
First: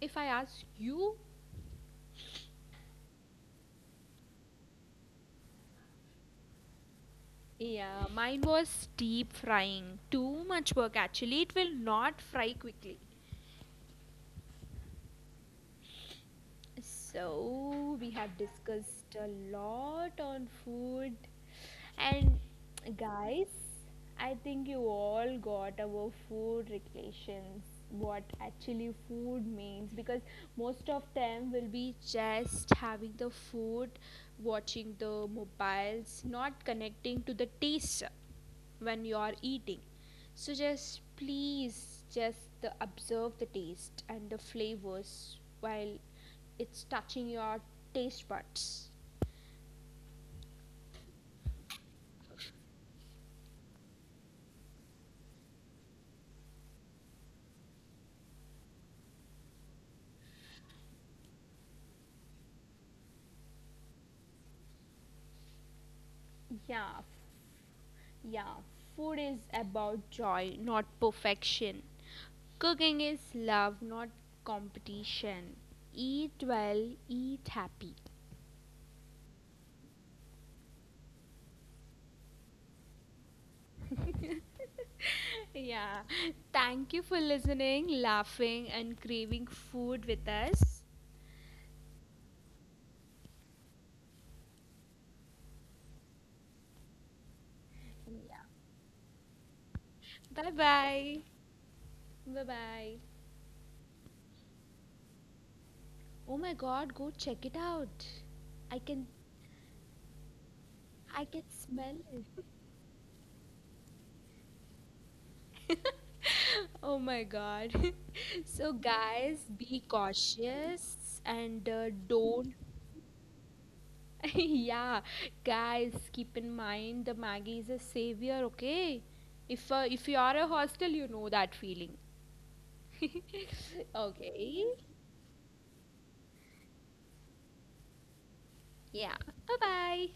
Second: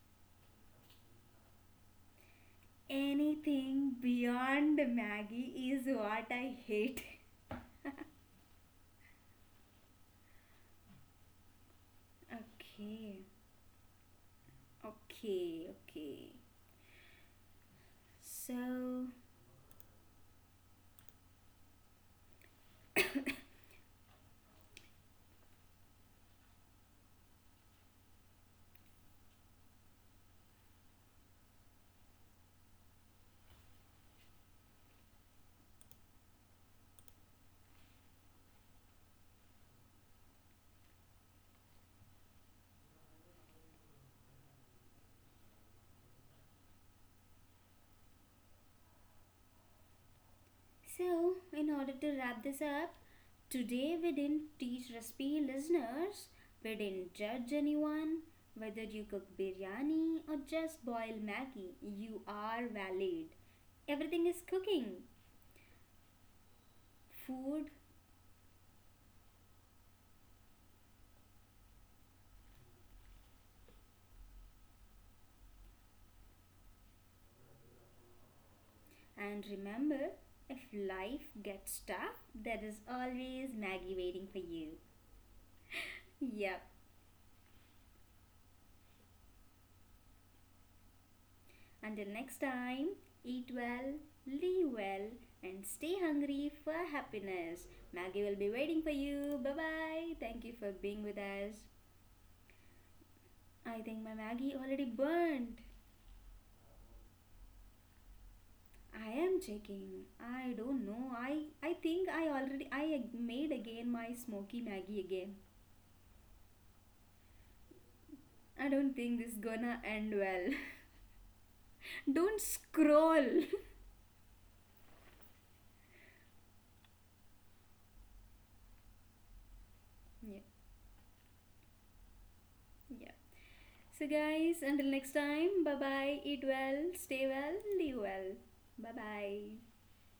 If I ask you, Anything beyond Maggie is what I hate. (laughs) yeah, mine was deep frying. Too much work actually. It will not fry quickly. Okay, okay, okay. So, we have So, discussed a lot on food, and guys, I think you all got our food regulations, what actually food means, because most of them will be just having the food, watching the mobiles, not connecting to the taste when you are eating. So just please just observe the taste and the flavors while it's touching your taste buds. so, in order to wrap this up, today we didn't teach recipe listeners, we didn't judge anyone. Whether you cook biryani or just boil Maggie, you are valid. Everything is cooking, Yeah, food, yeah. Food is about joy, not perfection. Cooking is love, not competition. Eat well, eat happy. and remember, if life gets tough, there is always Maggie waiting for (laughs) you. Yeah. Yep. Thank you for listening, laughing, and craving food with us. Until next time, eat well, live well, and stay hungry for happiness. Maggie will Yeah. be waiting for you. Bye bye. Thank you Bye for being with bye. us. Bye bye. I think my Maggie already burnt. Oh my god, go check it out. I I can, am checking. I don't know. I I can I think smell I it. already I made again my smoky Maggie again. (laughs) Oh my god. (laughs) I So don't think this is guys, gonna be end well. cautious and (laughs) Don't don't, scroll. (laughs) yeah, guys, keep in mind the Maggie is a savior, okay? If you (laughs) Yeah, are a hostel, you know that feeling. yeah. (laughs) So, guys, Okay. until next time, bye bye. Eat well, stay well, live well. Bye Yeah. bye. Bye-bye.